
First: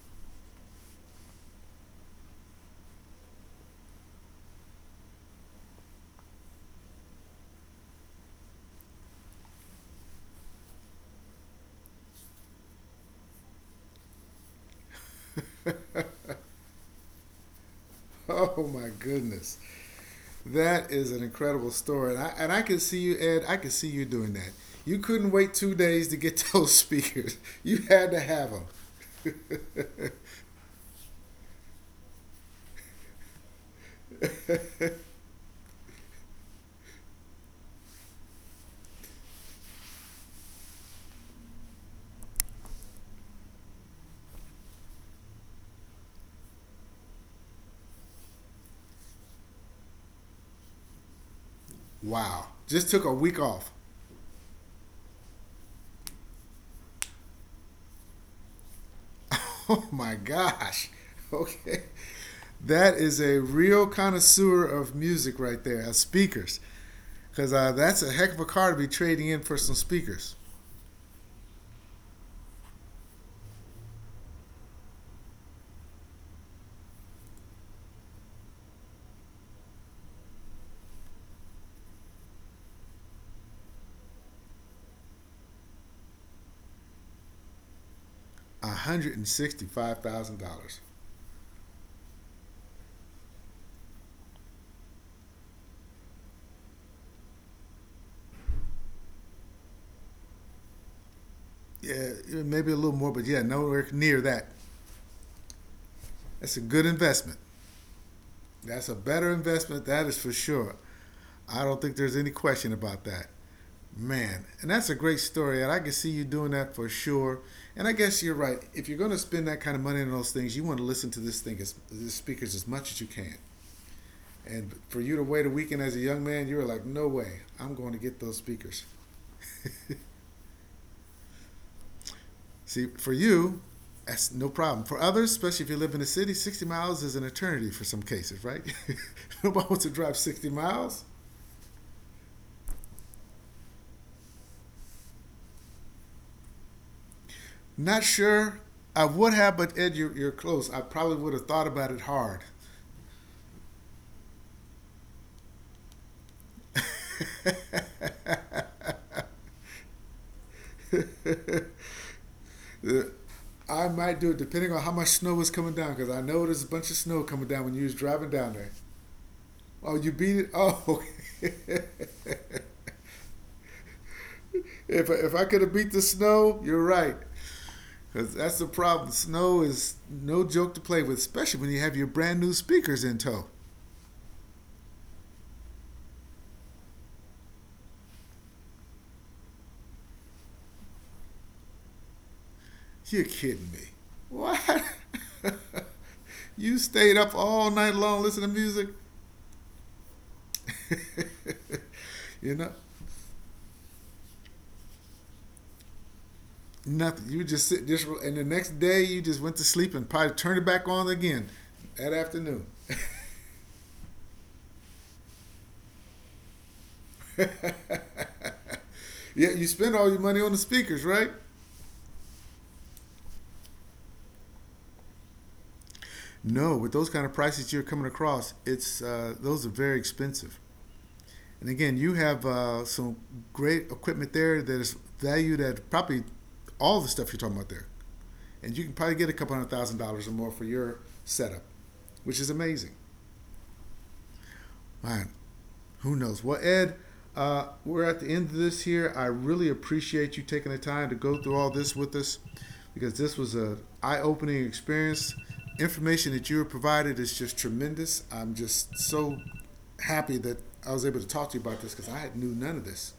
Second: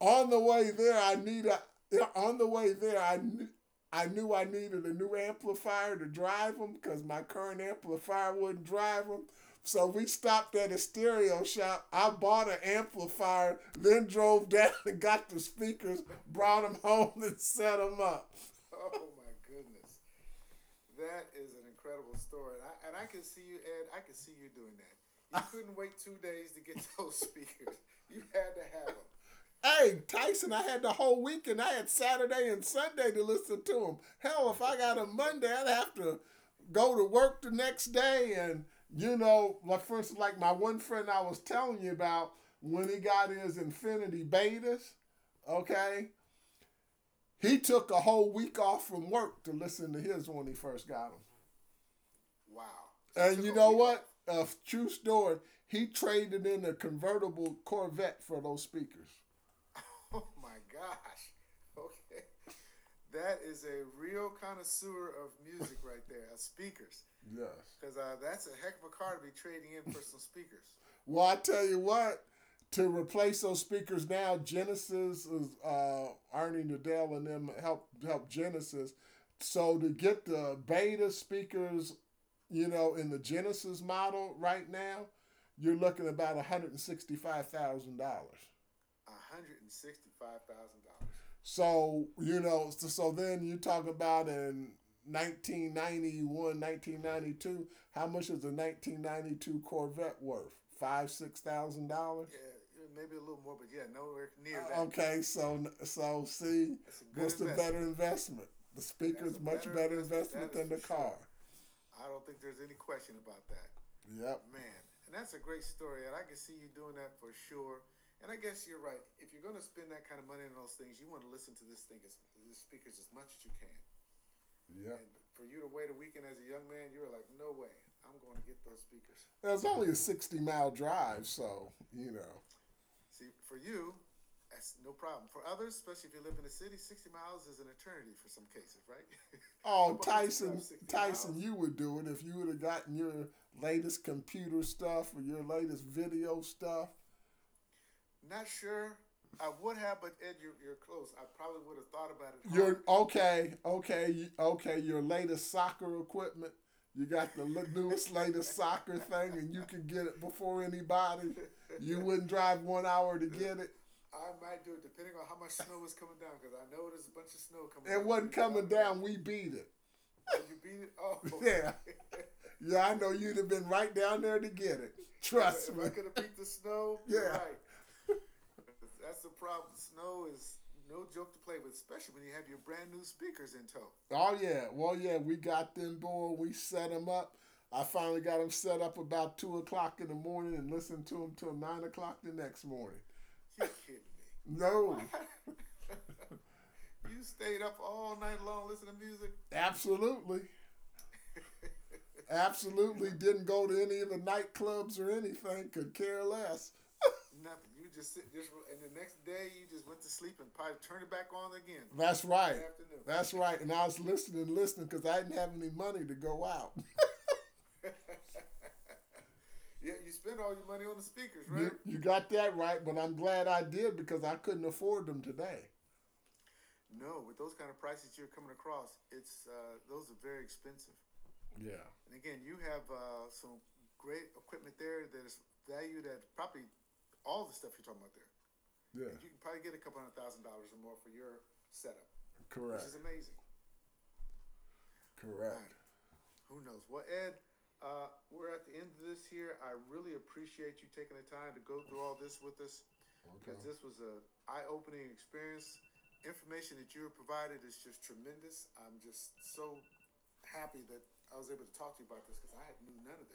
On the way there, I need a, yeah. On the way there, I knew I knew I needed a new amplifier to drive them because my current amplifier wouldn't drive them. So we stopped at a stereo shop. I bought an amplifier, then drove down and got the speakers, brought them home, and set them up. Oh my goodness, that is an incredible story, and I and I can see you, Ed. I can see you doing that. You couldn't wait two days to get those speakers. You had to have them. Hey, Tyson, I had the whole weekend. I had Saturday and Sunday to listen to him. Hell, if I got a Monday, I'd have to go to work the next day. And, you know, like for instance, like my one friend I was telling you about, when he got his Infinity betas, okay, he took a whole week off from work to listen to his when he first got him. Wow, just took a And week you know off. what? A true story. He traded in a convertible Corvette for those speakers. Oh my gosh. Okay. That is a real connoisseur of music right there, of speakers. Because uh, Yes. that's a heck of a car to be trading in for some speakers. Well, I tell you what, to replace those speakers now, Genesis is uh, Ernie Nadell and them help help Genesis. So to get the beta speakers, you know, in the Genesis model right now, you're looking about one hundred and sixty five thousand dollars. One hundred and sixty-five thousand dollars. So you know, so, so then you talk about in nineteen ninety one, nineteen ninety two. How much is a nineteen ninety-two Corvette worth? Five, six thousand Yeah, dollars. maybe a little Yeah. more, but yeah, nowhere near that. And okay, so so That's a see, good what's the investment. better investment? The That's a speaker is better much than investment. That is for the sure. car. I don't think there's any question about that. Yep, Man, and that's a great story, and I can see you doing that for sure. And I guess you're right. If you're going to spend that kind of money on those things, you want to listen to this thing as the speakers as much as you can. And yep. for you to wait a weekend as a young man, you were like, no way, I'm going to get those speakers. It's only a sixty mile drive, so you know. See, for you, that's no problem. For others, especially if you live in the city, sixty miles is an eternity for some cases, right? Nobody wants Oh, to drive sixty Tyson, miles. Tyson, you would do it if you would have gotten your latest computer stuff or your latest video stuff. Not sure. I would have, but Ed, you're, you're close. I probably would have thought about it hard. You're okay, okay, okay. Your latest soccer equipment. You got the l- newest, latest soccer thing, and you can get it before anybody. You wouldn't drive one hour to get it. I might do it depending on how much snow is coming down, because I know there's a bunch of snow coming down when you It was wasn't driving down coming there. down. We beat it. Oh, you beat it? Oh, Yeah, if, yeah. I know you'd have been right down there to get it. if I could Trust have me. beat the snow, you're right. Yeah. Cause that's the problem. Snow is no joke to play with, especially when you have your brand new speakers in tow. Oh yeah, well yeah, we got them going. We set them up. I finally got them set up about two o'clock in the morning and listened to them till nine o'clock the next morning. You're kidding me. What? No, You stayed up all night long listening to music? absolutely, You know, absolutely didn't go to any of the nightclubs or anything. Could care less. nothing. You just sit just, and the next day you just went to sleep and probably turned it back on again That's that right. afternoon. That's right. And I was listening, listening because I didn't have any money to go out. Yeah, you spend all your money on the speakers, right? You, you got that right, but I'm glad I did because I couldn't afford them today. No, with those kind of prices you're coming across, it's uh, those are very expensive. And Yeah, again, you have uh, some great equipment there that is valued at probably all the stuff you're talking about there. And you yeah, can probably get a couple hundred thousand dollars or more for your setup, which which is correct, amazing. Man, correct. who knows? Well, Ed, uh, we're at the end of this here. I really appreciate you taking the time to go through all this with us because this was an eye opening experience. Information that you were provided is just tremendous. I'm just so happy that I was able to talk to you about this because I knew none of this.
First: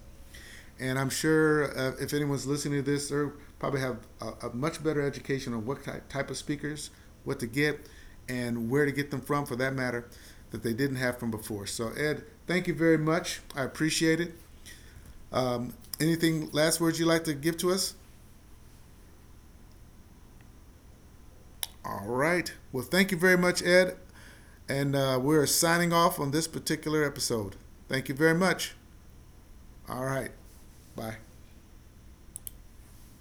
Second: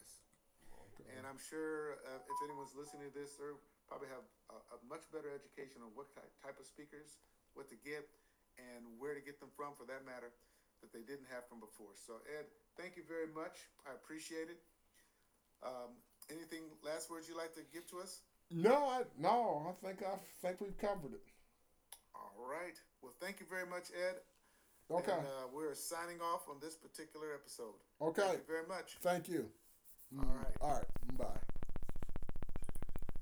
And I'm Okay. sure uh, if anyone's listening to this, they probably have a, a much better education on what type, type of speakers, what to get, and where to get them from, for that matter, that they didn't have from before. So, Ed, thank you very much. I appreciate it. Um, anything last words you'd like to give to us? No, I no, I think I think we've covered it. All right. Well, thank you very much, Ed. And uh, we're signing off on this particular episode. Thank you very Okay, Thank much. you thank you. All right. All Bye. right, bye.